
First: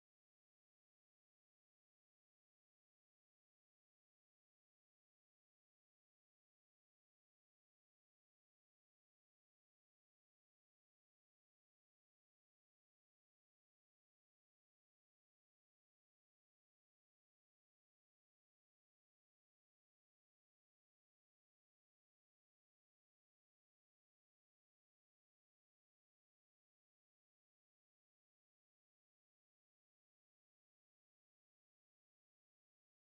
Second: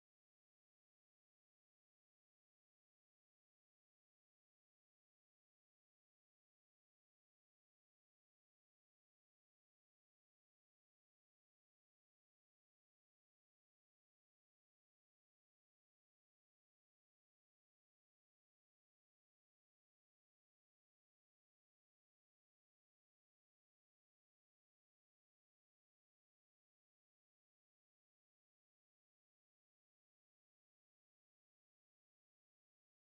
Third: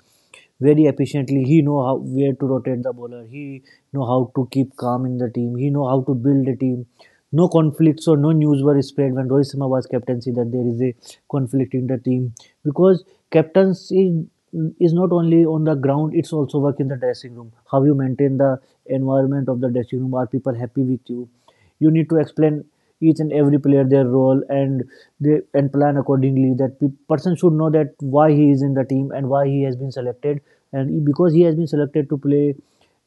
B: very efficiently. He know how where to rotate the bowler. He know how to keep calm in the team. He know how to build a team. No conflicts or no news were spread when Rohit Sharma was captaincy that there is a conflict in the team, because captaincy is not only on the ground, it's also work in the dressing room. How you maintain the environment of the dressing room, are people happy with you? You need to explain each and every player their role, and they and plan accordingly that person should know that why he is in the team and why he has been selected, and because he has been selected to play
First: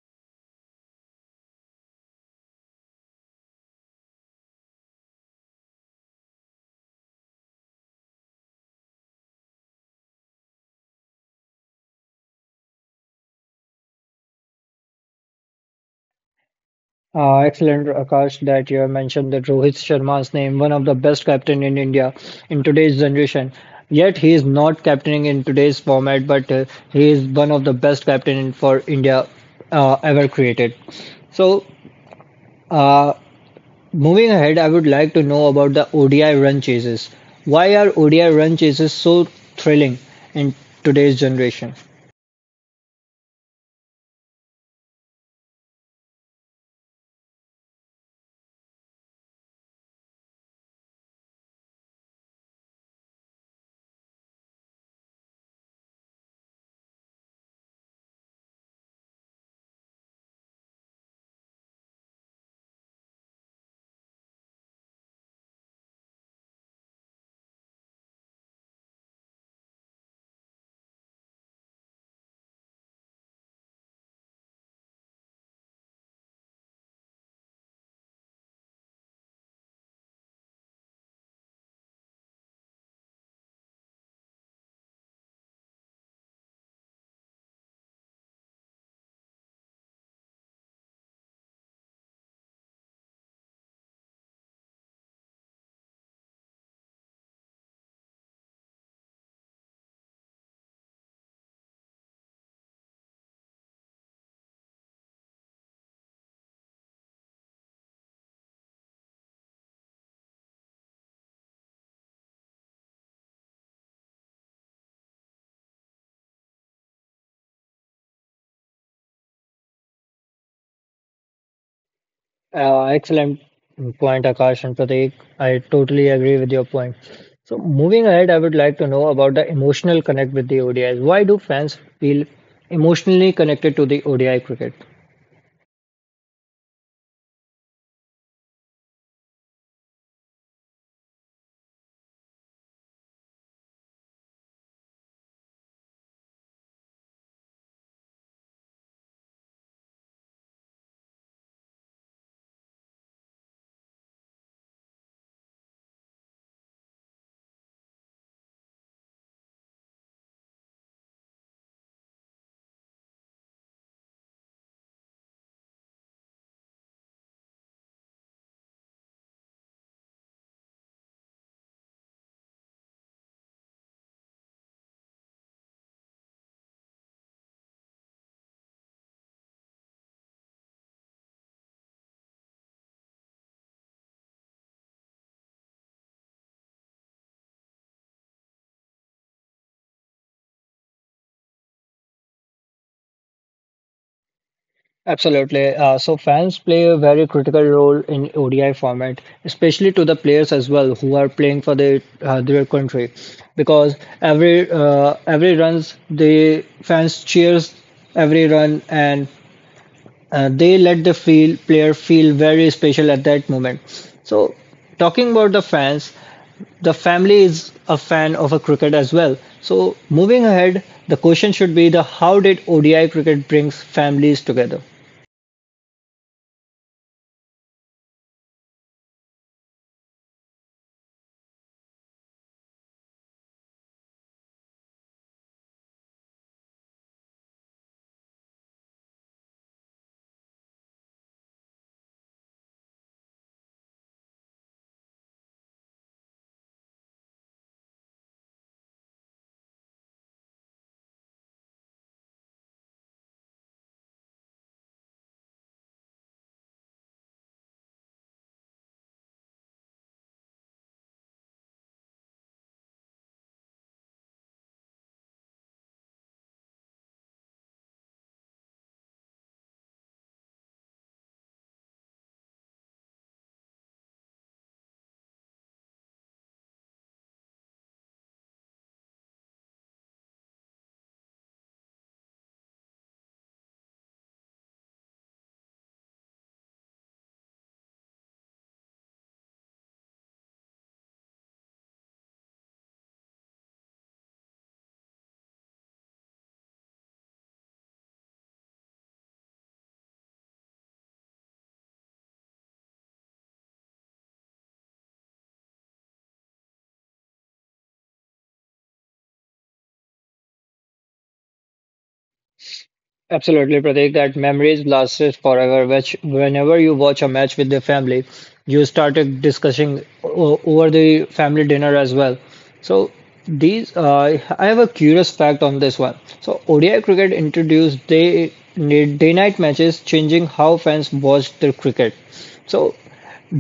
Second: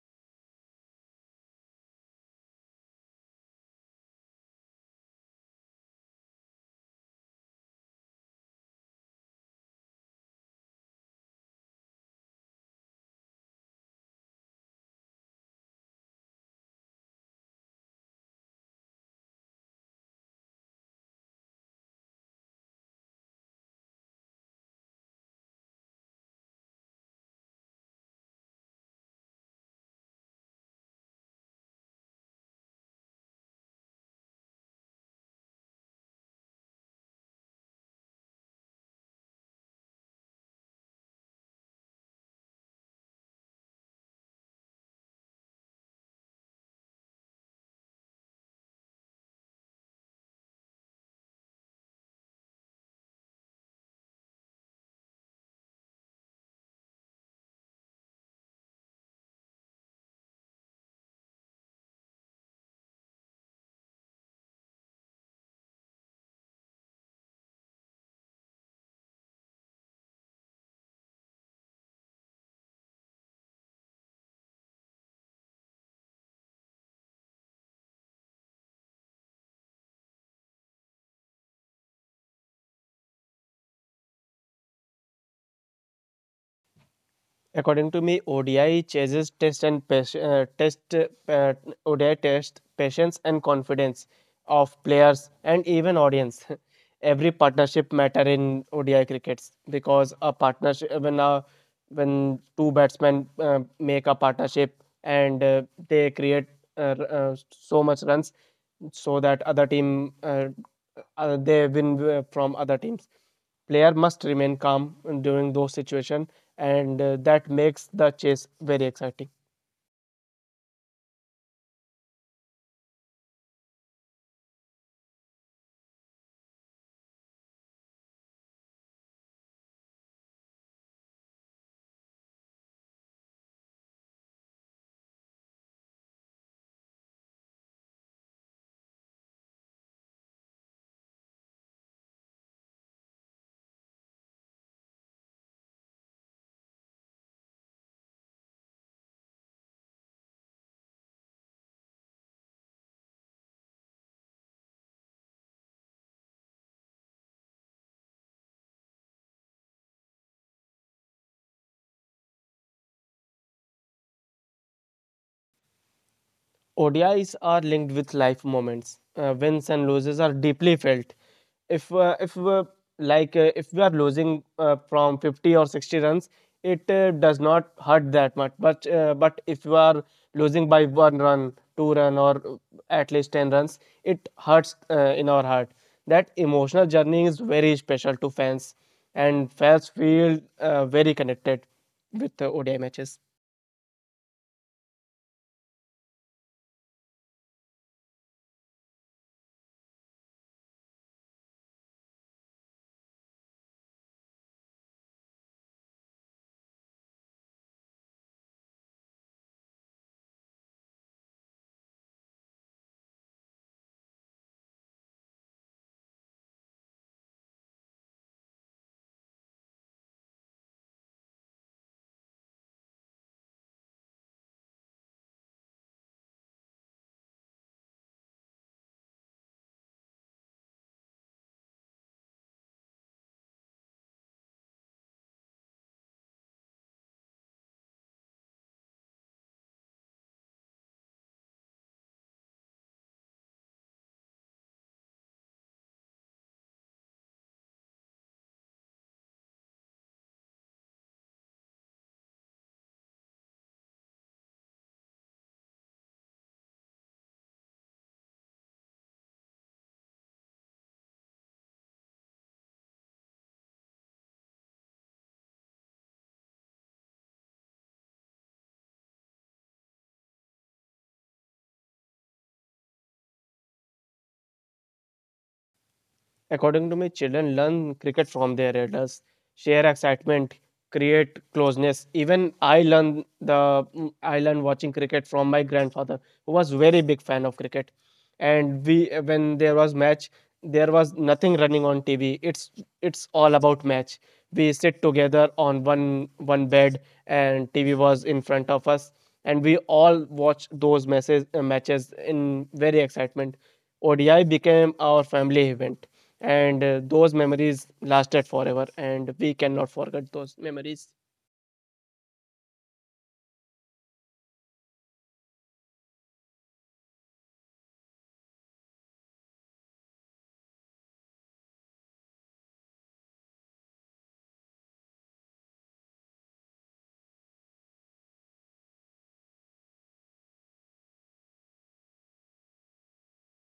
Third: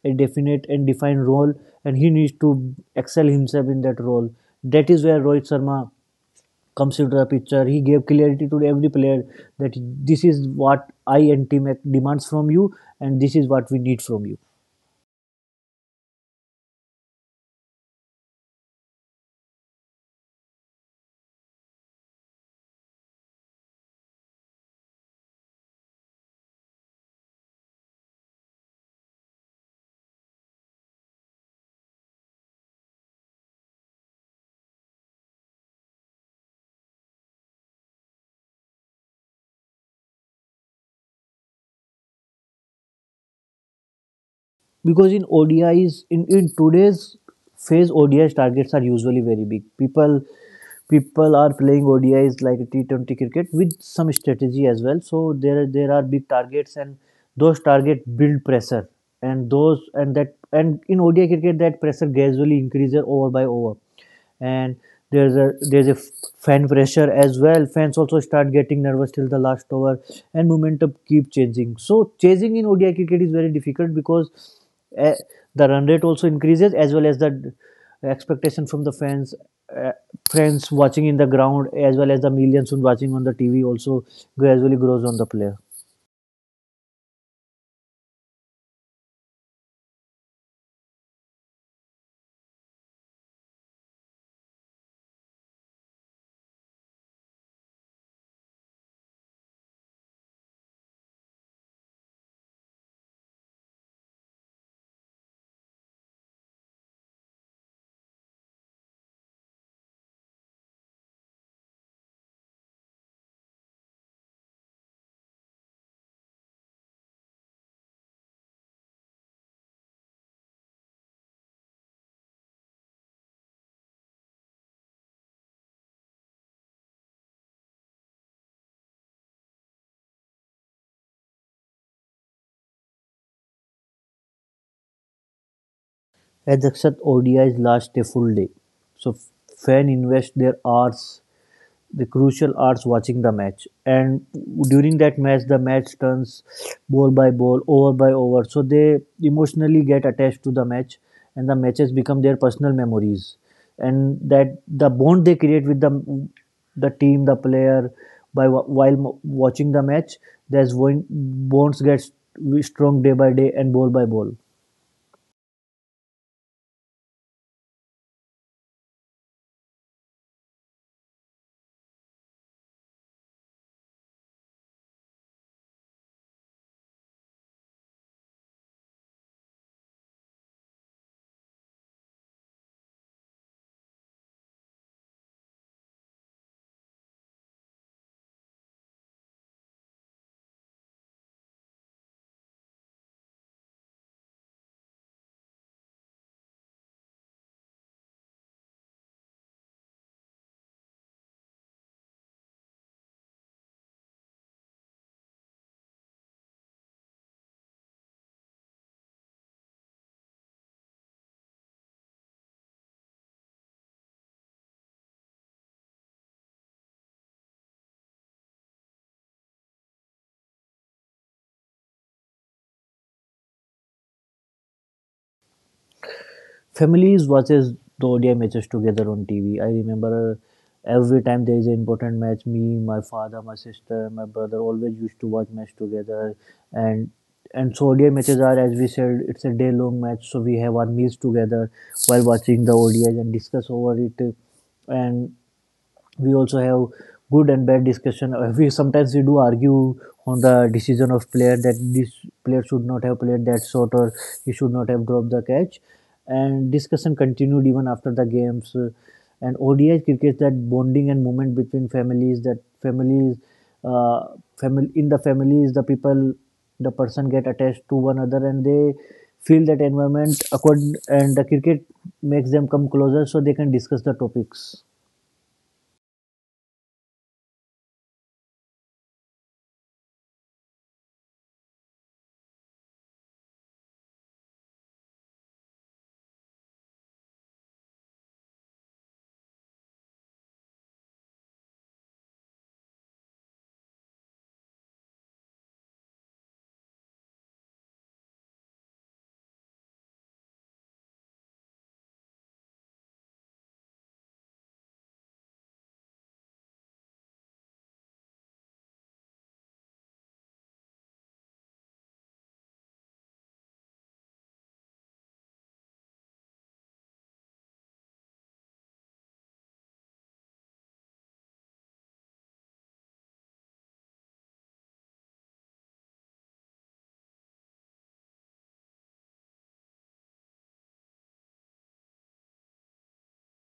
B: a definite and defined role, and he needs to excel himself in that role. That is where Rohit Sharma comes into the picture. He gave clarity to every player that this is what I and team demands from you, and this is what we need from you.
A: Excellent, Akash, that you have mentioned that Rohit Sharma's name, one of the best captain in India in today's generation. Yet he is not captaining in today's format, but he is one of the best captain for India ever created. So, uh, moving ahead, I would like to know about the ODI run chases. Why are ODI run chases so thrilling in today's generation?
B: Because in ODIs in today's phase, ODI targets are usually very big. People are playing ODIs like T20 cricket with some strategy as well. So there are big targets, and those targets build pressure, and those and that and in ODI cricket that pressure gradually increases over by over. And there's a fan pressure as well, fans also start getting nervous till the last over, and momentum keep changing. So chasing in ODI cricket is very difficult because uh, the run rate also increases, as well as the expectation from the fans, uh, friends watching in the ground as well as the millions who watching on the TV also gradually grows on the player.
C: According to me, ODI chases test and pas- uh, test uh, ODI test patience and confidence of players and even audience. Every partnership matter in ODI crickets because a partnership when a, when two batsmen make a partnership and they create so much runs so that other team they win from other teams. Player must remain calm during those situation, and that makes the chase very exciting.
A: Excellent point, Akash and Prateek. I totally agree with your point. So, moving ahead, I would like to know about the emotional connect with the ODIs. Why do fans feel emotionally connected to the ODI cricket?
B: As except O D is last a full day, so fan invest their hours, the crucial hours watching the match, and during that match the match turns ball by ball, over by over, so they emotionally get attached to the match, and the matches become their personal memories, and that the bond they create with the team, the player, by while watching the match, there's one bonds gets strong day by day and ball by ball.
C: ODIs are linked with life moments. Wins and losses are deeply felt. If uh, if uh, if we are losing from 50 or 60 runs, it does not hurt that much. But if you are losing by one run, two run, or at least 10 runs, it hurts in our heart. That emotional journey is very special to fans, and fans feel very connected with the ODI matches.
A: Absolutely. So fans play a very critical role in ODI format, especially to the players as well who are playing for their country, because every runs the fans cheers every run. And they let the feel, player feel very special at that moment. So, talking about the fans, the family is a fan of a cricket as well. So, moving ahead, the question should be the how did ODI cricket brings families together?
B: Families watches the ODI matches together on TV. I remember every time there is an important match, me, my father, my sister, my brother always used to watch match together, and so ODI matches are, as we said, it's a day long match, so we have our meals together while watching the ODIs and discuss over it, and we also have good and bad discussion. We sometimes we do argue on the decision of player that this player should not have played that shot, or he should not have dropped the catch, and discussion continued even after the games. And ODI cricket that bonding and movement between families, that families, uh, family in the families, the people, the person get attached to one another, and they feel that environment accord, and the cricket makes them come closer so they can discuss the topics.
C: According to me, children learn cricket from their elders, share excitement, create closeness. Even I learned watching cricket from my grandfather, who was very big fan of cricket. And we when there was match, there was nothing running on TV. It's all about match. We sit together on one bed, and TV was in front of us, and we all watch those matches in very excitement. ODI became our family event, and those memories lasted forever, and we cannot forget those memories.
A: Absolutely, Pratik, that memories lasted forever, which whenever you watch a match with the family, you started discussing over the family dinner as well. So these, I have a curious fact on this one. So ODI cricket introduced day-night matches, changing how fans watch their cricket. So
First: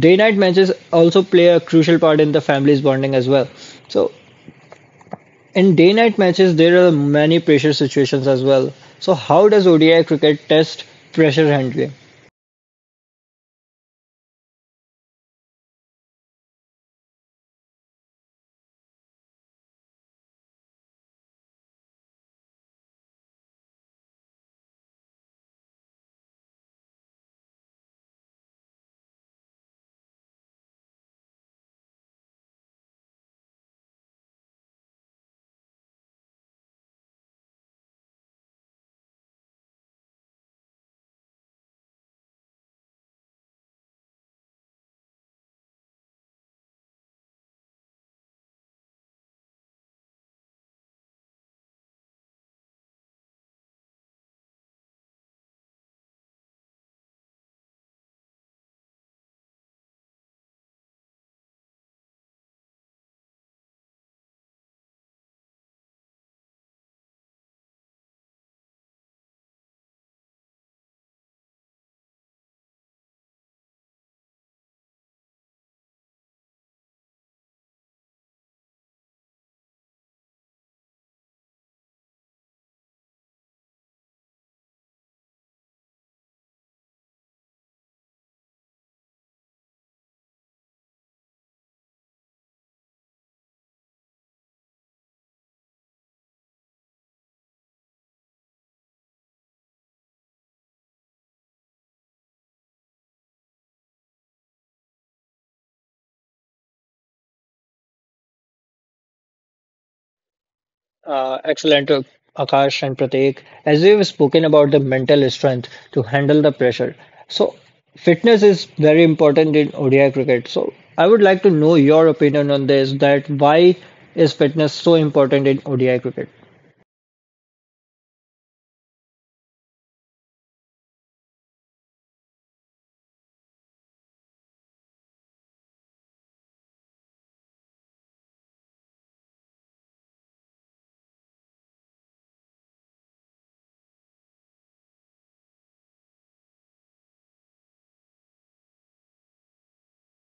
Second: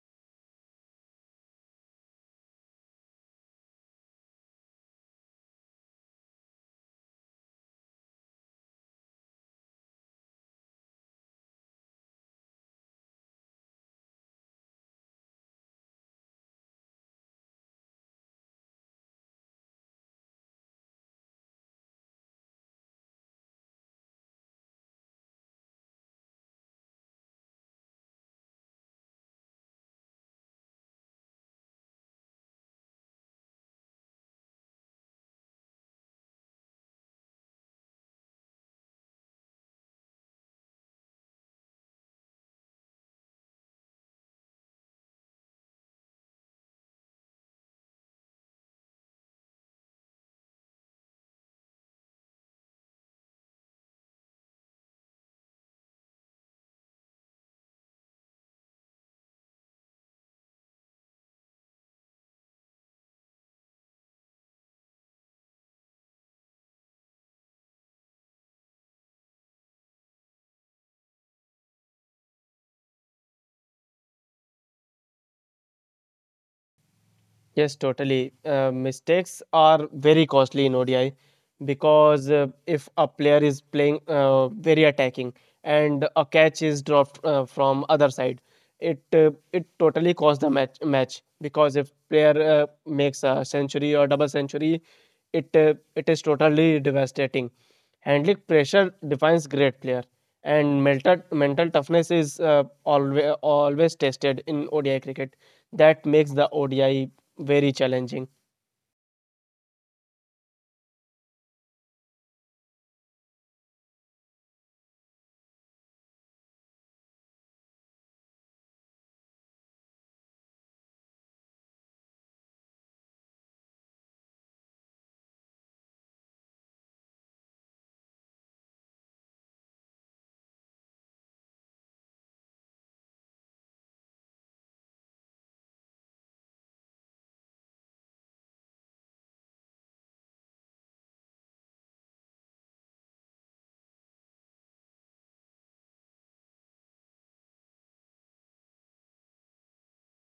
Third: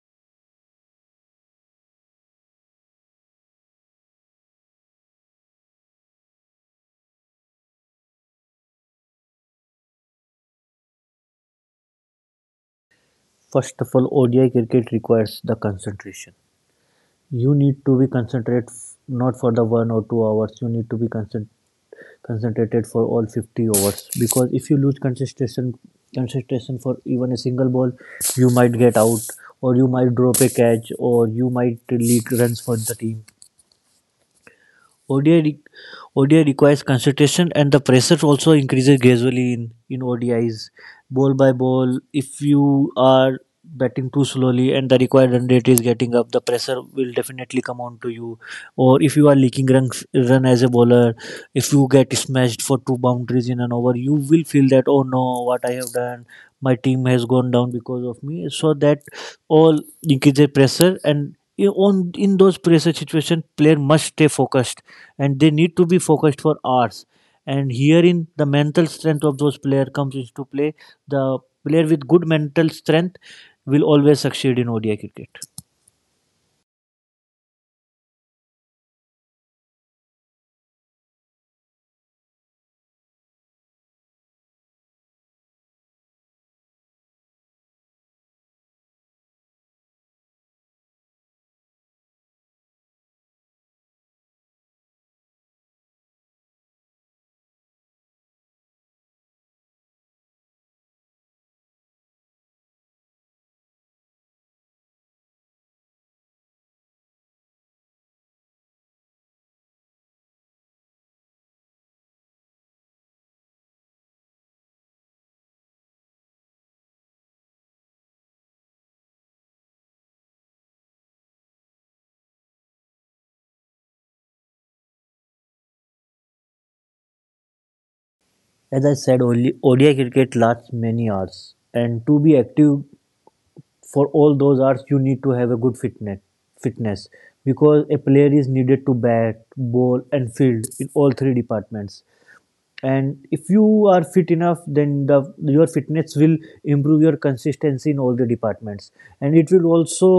A: day-night matches also play a crucial part in the family's bonding as well. So in day-night matches there are many pressure situations as well. So how does ODI cricket test pressure handling?
B: First of all, ODI cricket requires the concentration. You need to be concentrated not for the one or two hours. You need to be concentrated for all 50 overs because if you lose concentration for even a single ball, you might get out, or you might drop a catch, or you might leak runs for the team. ODI, re- ODI requires concentration, and the pressure also increases gradually in ODIs, ball by ball. If you are batting too slowly and the required run rate is getting up, the pressure will definitely come on to you. Or if you are leaking runs, run as a bowler, if you get smashed for two boundaries in an over, you will feel that, oh no, what I have done, my team has gone down because of me. So that all increases pressure, and in- on in those pressure situation player must stay focused, and they need to be focused for hours, and herein the mental strength of those player comes into play. The player with good mental strength will always succeed in ODI cricket.
C: Yes, totally. Mistakes are very costly in ODI because if a player is playing very attacking and a catch is dropped from other side, it totally costs the match because if player makes a century or double century, it is totally devastating. Handling pressure defines great player, and mental toughness is always tested in ODI cricket that makes the ODI very challenging.
A: Excellent, Akash and Prateek. As we've spoken about the mental strength to handle the pressure, so fitness is very important in ODI cricket. So I would like to know your opinion on this. That why is fitness so important in ODI cricket?
B: As I said, only ODI cricket lasts many hours, and to be active for all those hours, you need to have a good fitness. Fitness, because a player is needed to bat, bowl, and field in all three departments. And if you are fit enough, then the your fitness will improve your consistency in all the departments, and it will also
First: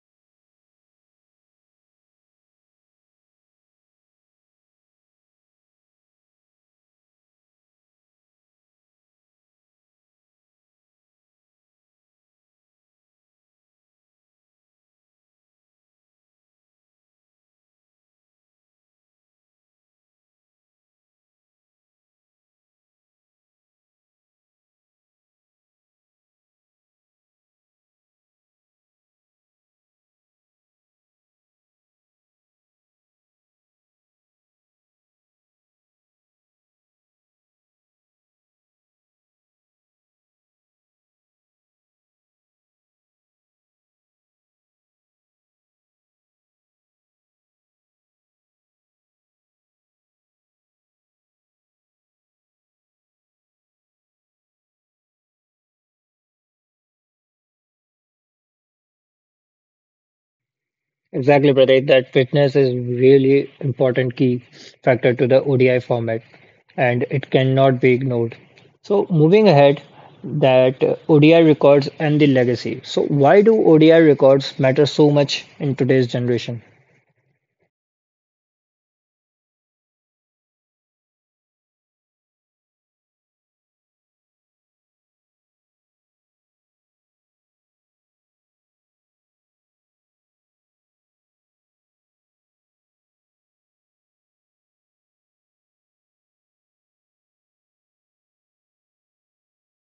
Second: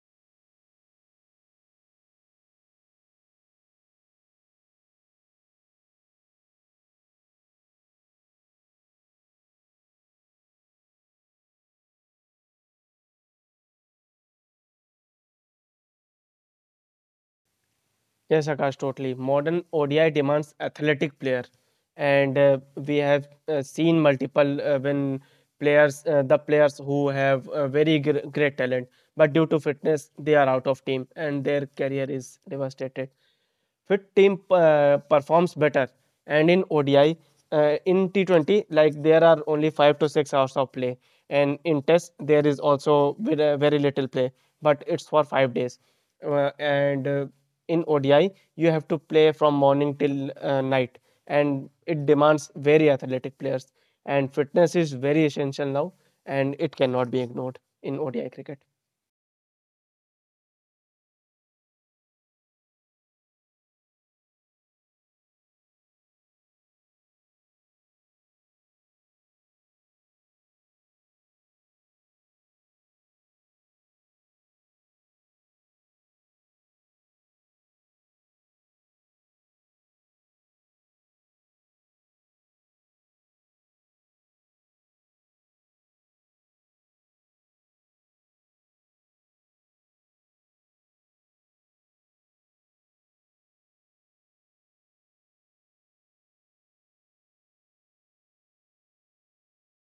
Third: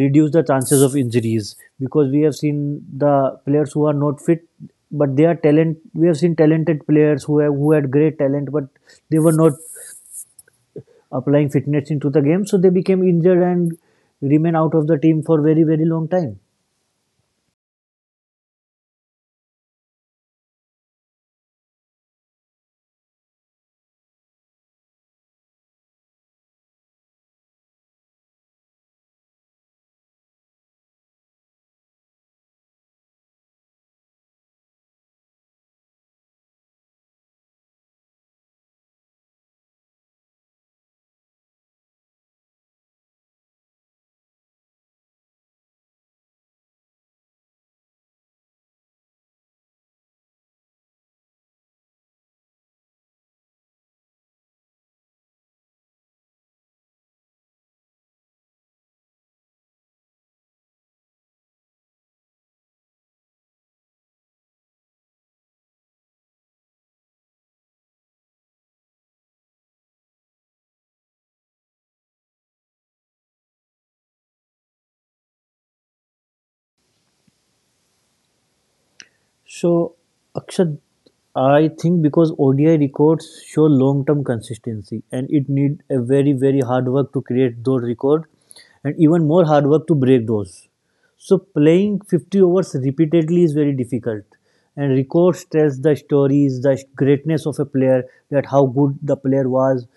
B: reduce the chances of injuries, because we have seen the players who are not fit but they are talent, we have seen talented players who have who had great talent but they were not applying fitness into the game, so they became injured and remain out of the team for very very long time.
C: Yes, Akash, totally. Modern ODI demands athletic player, and we have seen multiple when players the players who have very great talent, but due to fitness they are out of team and their career is devastated. Fit team performs better, and in T20 like there are only 5 to 6 hours of play, and in test there is also very, very little play, but it's for 5 days and in ODI you have to play from morning till night, and it demands very athletic players, and fitness is very essential now, and it cannot be ignored in ODI cricket.
A: Exactly, Pratik. That fitness is really important key factor to the ODI format, and it cannot be ignored. So moving ahead, that ODI records and the legacy. So why do ODI records matter so much in today's generation?
B: So, Akshat, I think because ODI records show long-term consistency, and it need a very very hard work to create those records, and even more hard work to break those. So, playing 50 overs repeatedly is very difficult, and records tells the stories, the greatness of a player, that how good the player was,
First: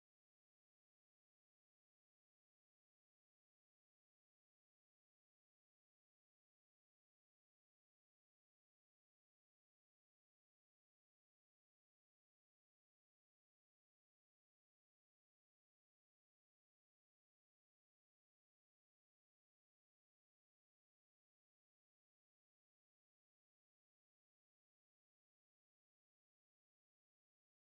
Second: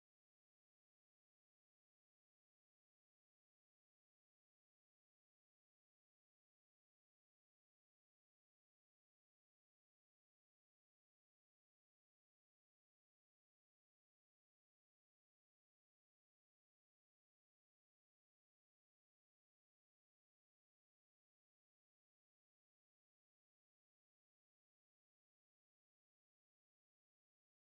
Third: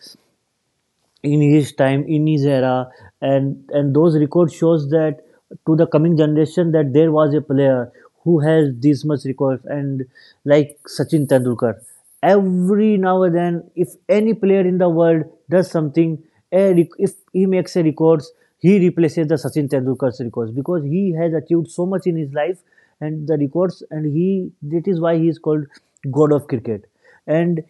B: in his time, in his era. And those records shows that to the coming generation that there was a player who has this much record, and like Sachin Tendulkar, every now and then if any player in the world does something, if he makes a records, he replaces the Sachin Tendulkar's records because he has achieved so much in his life and the records, and he, that is why he is called god of cricket. And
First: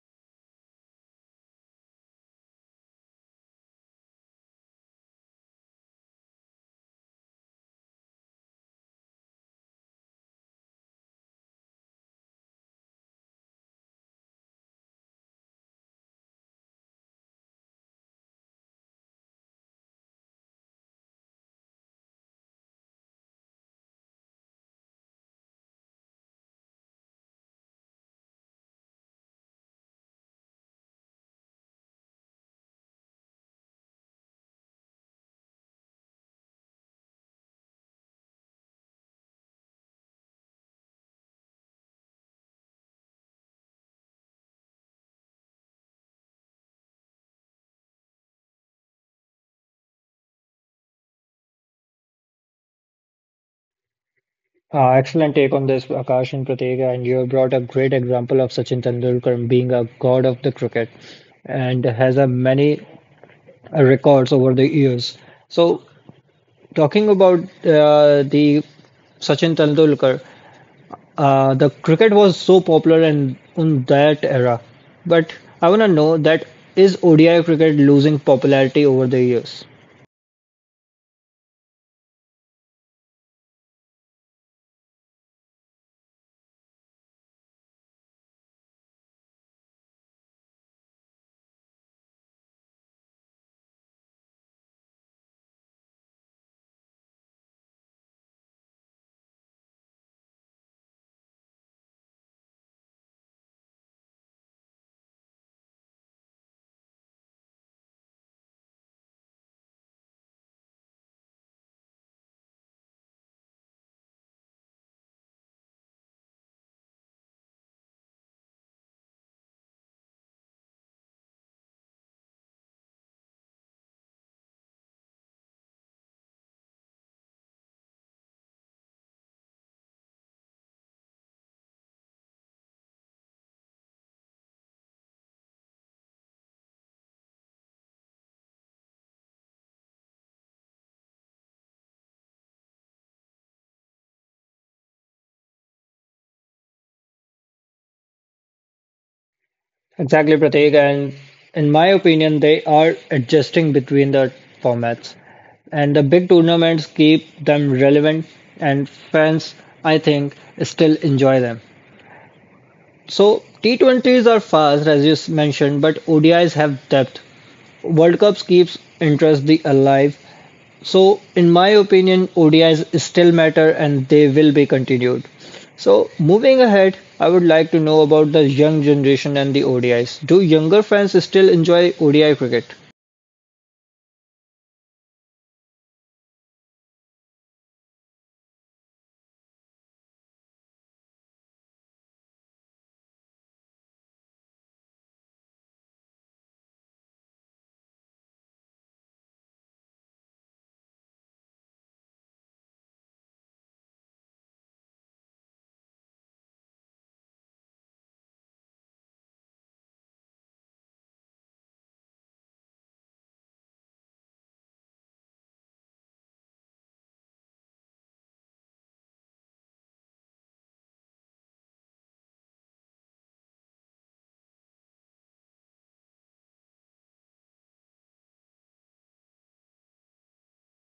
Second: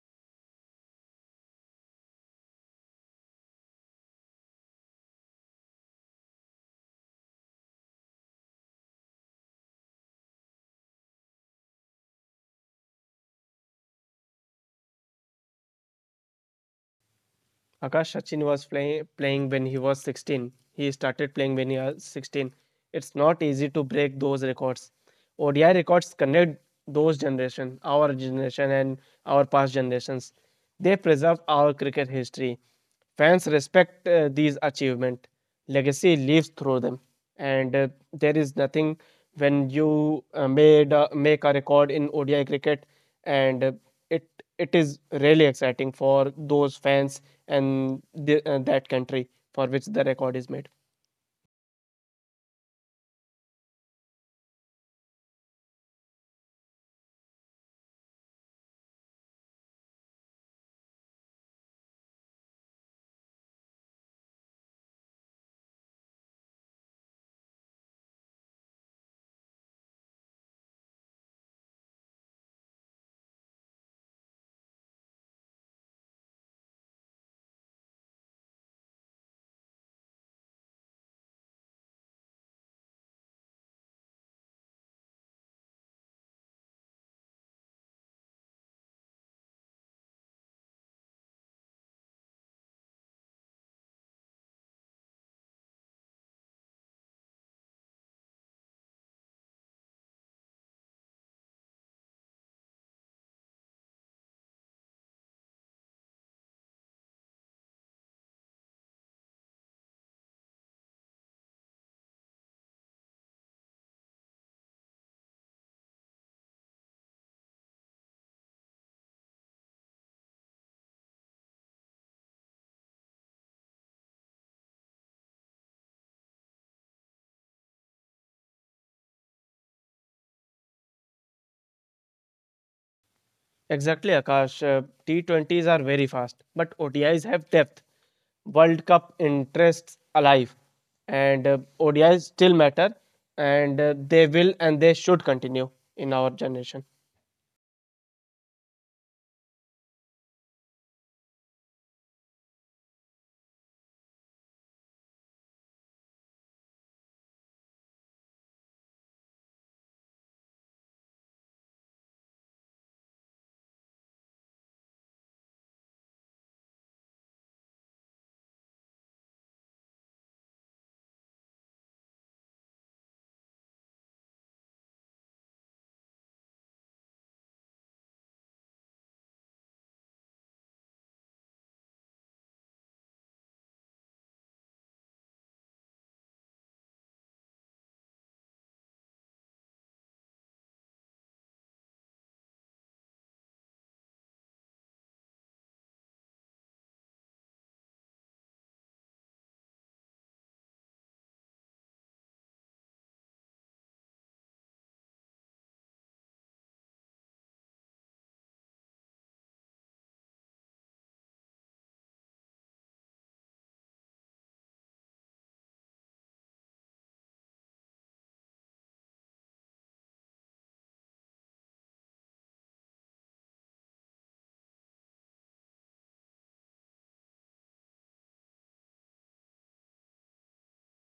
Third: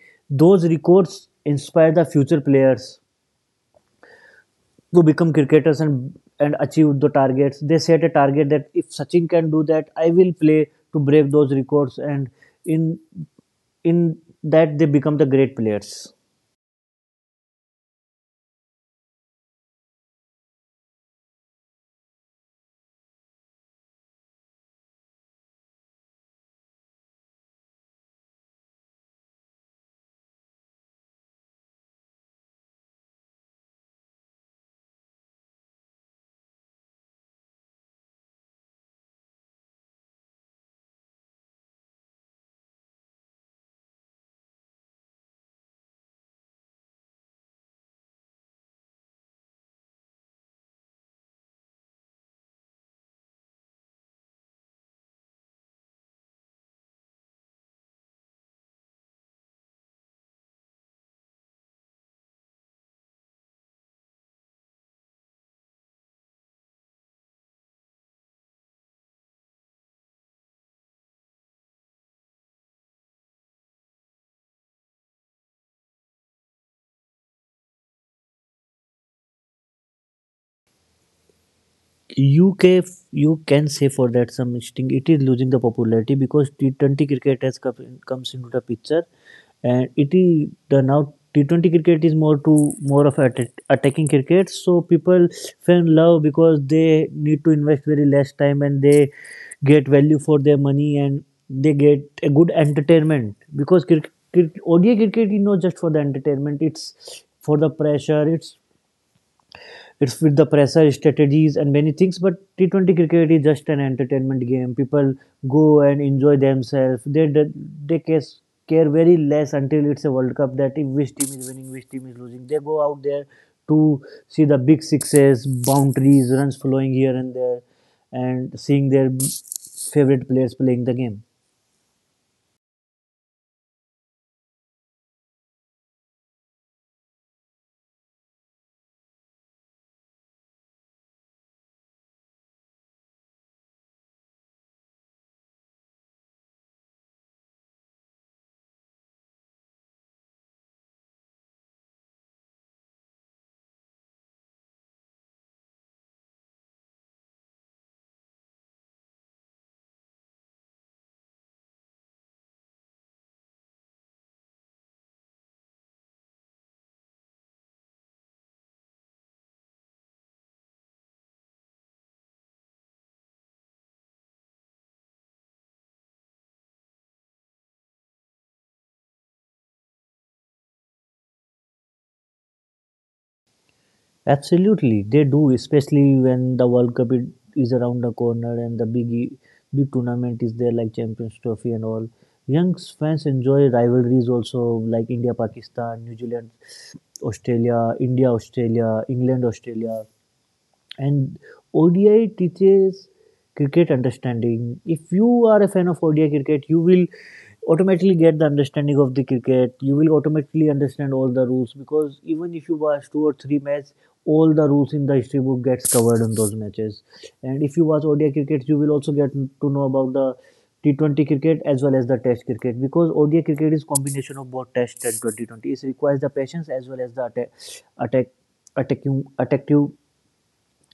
B: those records inspire the future players to become cricketers and achieve the targets. They set a target that if Sachin can do that, I will play to break those records, and in in that they become the great players.
C: Akash, Sachin was playing when he was 16. He started playing when he was 16. It's not easy to break those records. ODI records connect those generation, our generation and our past generations. They preserve our cricket history. Fans respect these achievement. Legacy lives through them, and there is nothing when you made make a record in ODI cricket, and it is really exciting for those fans and that country for which the record is made.
A: Excellent take on this, Akash and Pratik, and you have brought a great example of Sachin Tendulkar being a god of the cricket and has a many records over the years. So talking about the Sachin Tendulkar, the cricket was so popular in that era. But I want to know that is ODI cricket losing popularity over the years?
B: UK, you can say for that some extent it is losing the popularity because T20 cricket has comes into the picture, and it is the, now T20 cricket is more of attacking cricket. So people fell in love because they need to invest very less time, and they get value for their money, and they get a good entertainment because cricket, ODI cricket is not just for the entertainment; it's for the pressure. It's with the pressure, strategies and many things, but T20 cricket is just an entertainment game. People go and enjoy themselves. They care very less until it's a world cup, that if which team is winning, which team is losing, they go out there to see the big sixes, boundaries, runs flowing here and there, and seeing their favorite players playing the game.
C: Exactly, Akash. T20s are very fast, but ODIs have depth. World Cup interests alive, and ODIs still matter, and they will and they should continue in our generation.
A: Exactly, Prateek. And in my opinion, they are adjusting between the formats. And the big tournaments keep them relevant, and fans, I think, still enjoy them. So T20s are fast, as you mentioned, but ODIs have depth. World Cups keeps interest the alive. So in my opinion, ODIs still matter and they will be continued. So moving ahead, I would like to know about the young generation and the ODIs. Do younger fans still enjoy ODI cricket?
B: Absolutely, they do, especially when the World Cup is around the corner and the big tournament is there, like Champions Trophy and all. Young fans enjoy rivalries also, like India Pakistan, New Zealand Australia, India Australia, England Australia. And ODI teaches cricket understanding. If you are a fan of ODI cricket, you will automatically get the understanding of the cricket. You will automatically understand all the rules because even if you watch two or three matches, all the rules in the history book gets covered in those matches. And if you watch ODI cricket, you will also get to know about the T20 cricket as well as the Test cricket because ODI cricket is combination of both Test and 2020. It requires the patience as well as the attack, attack, attacking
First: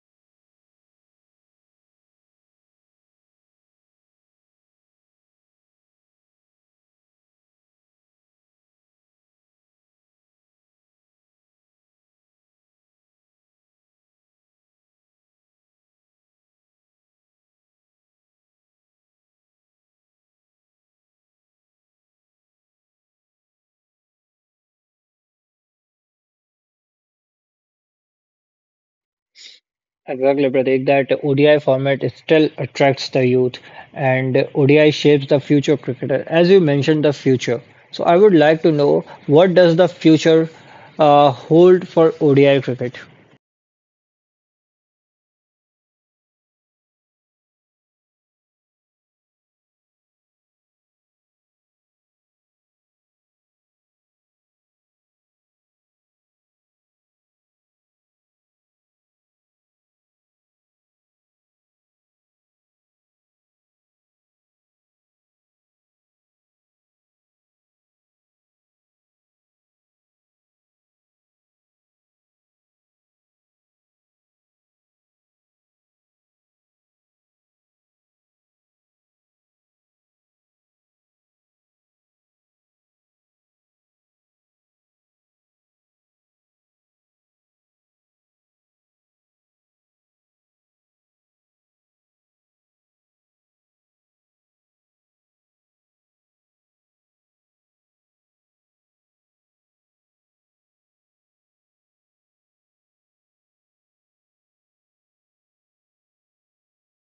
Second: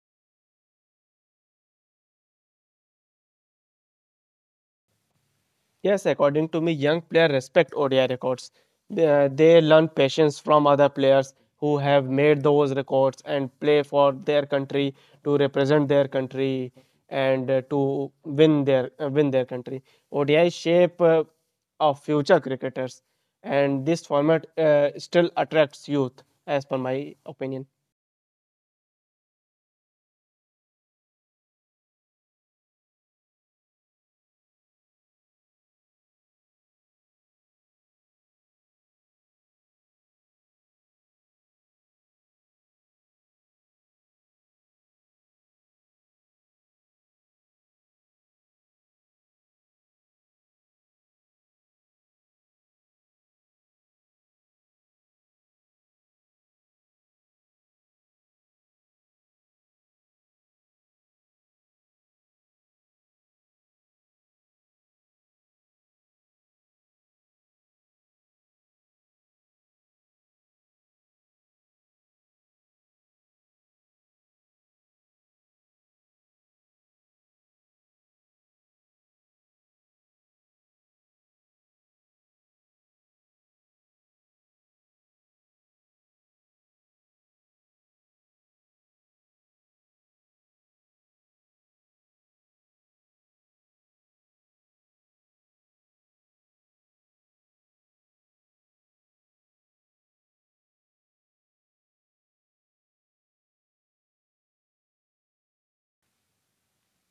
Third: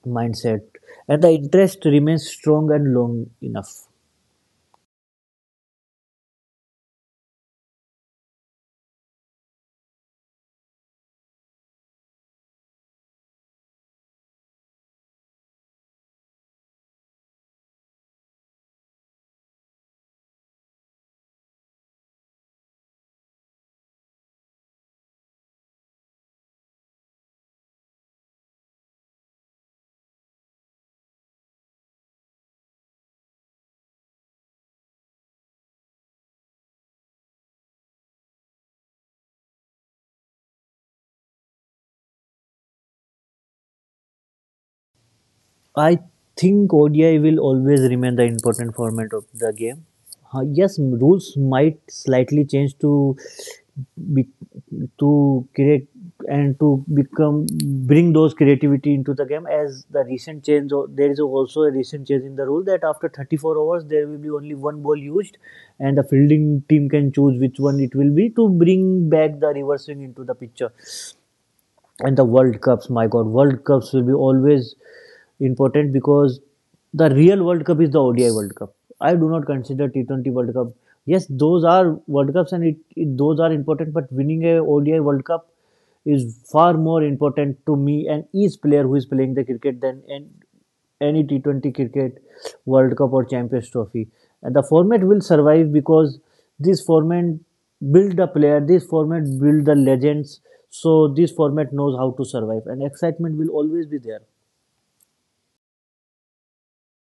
B: mindset, and the interest remains strong and long enough.
C: Yes, according to me, young players respect ODI records. They learn patience from other players who have made those records and play for their country to represent their country and to win their country. ODI shape of future cricketers, and this format still attracts youth, as per my opinion.
A: Exactly, Pratik. That ODI format it still attracts the youth, and ODI shapes the future of cricketer. As you mentioned, the future. So I would like to know what does the future hold for ODI cricket?
B: I think ODI will always remain the important format of the game. Yes, rules might slightly change to be, to create and to become bring those creativity into the game, as the there is also a recent change in the rule that after 34 overs there will be only one ball used, and the fielding team can choose which one it will be, to bring back the reverse swing into the picture. And the world cups, my god, world cups will be always important because the real world cup is the ODI world cup. I do not consider T20 world cup. Yes, those are world cups, and it those are important, but winning a ODI world cup is far more important to me and each player who is playing the cricket than and any T20 cricket World Cup or Champions Trophy. And the format will survive because this format build the player, this format build the legends. So this format knows how to survive, and excitement will always be there.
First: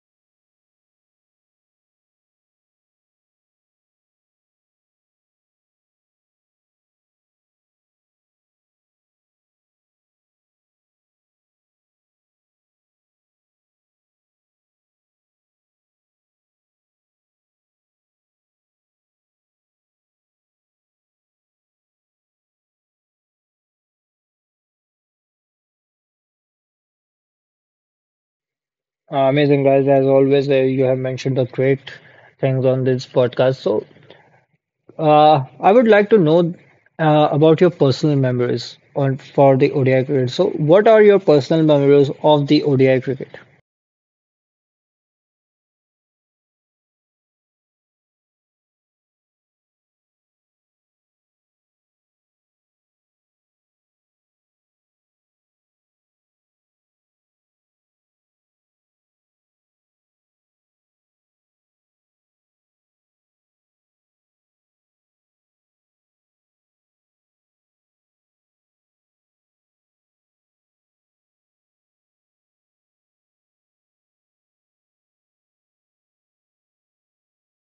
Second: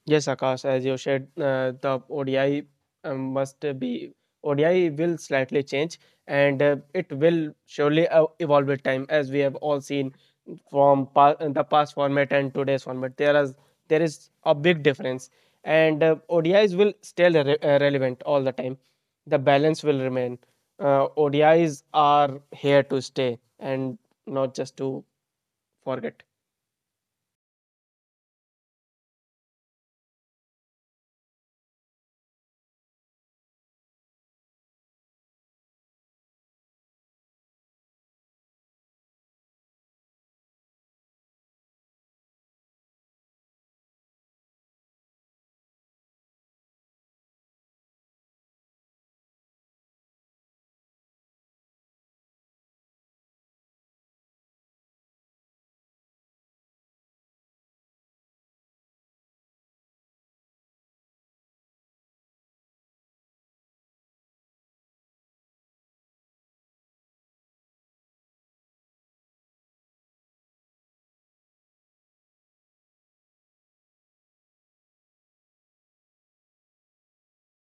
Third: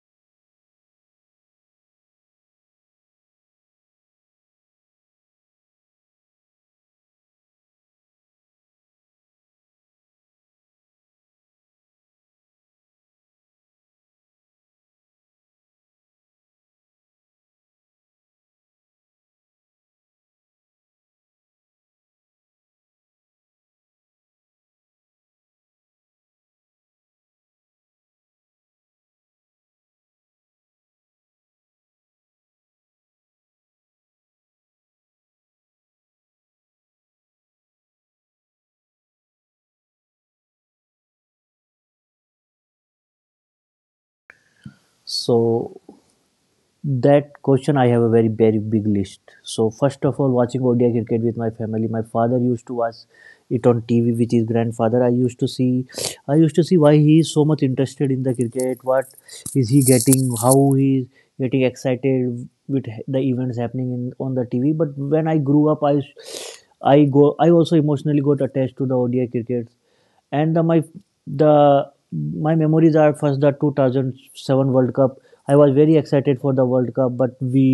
C: Yes, Akash, as you said, uh, the ODI um, must be ODI will slightly change, and it will surely evolve with time, as we have all seen from the past format and today's format. There is a big difference, and ODIs will still relevant all the time. The balance will remain. ODIs are here to stay, and not just to forget.
A: Amazing, guys. As always, you have mentioned the great things on this podcast. So, I would like to know about your personal memories on for the ODI cricket. So, what are your personal memories of the ODI cricket?
B: So that question, I have a very, very big list. So, first of all, watching ODI cricket with my family. My father used to watch it on TV with his grandfather. I used to see why he is so much interested in the cricket. What is he getting? How he is getting excited with the events happening in, on the TV. But when I grew up, I also emotionally got attached to the ODI cricket, and the my memories are first the 2007 world cup. I was very excited for the world cup, but we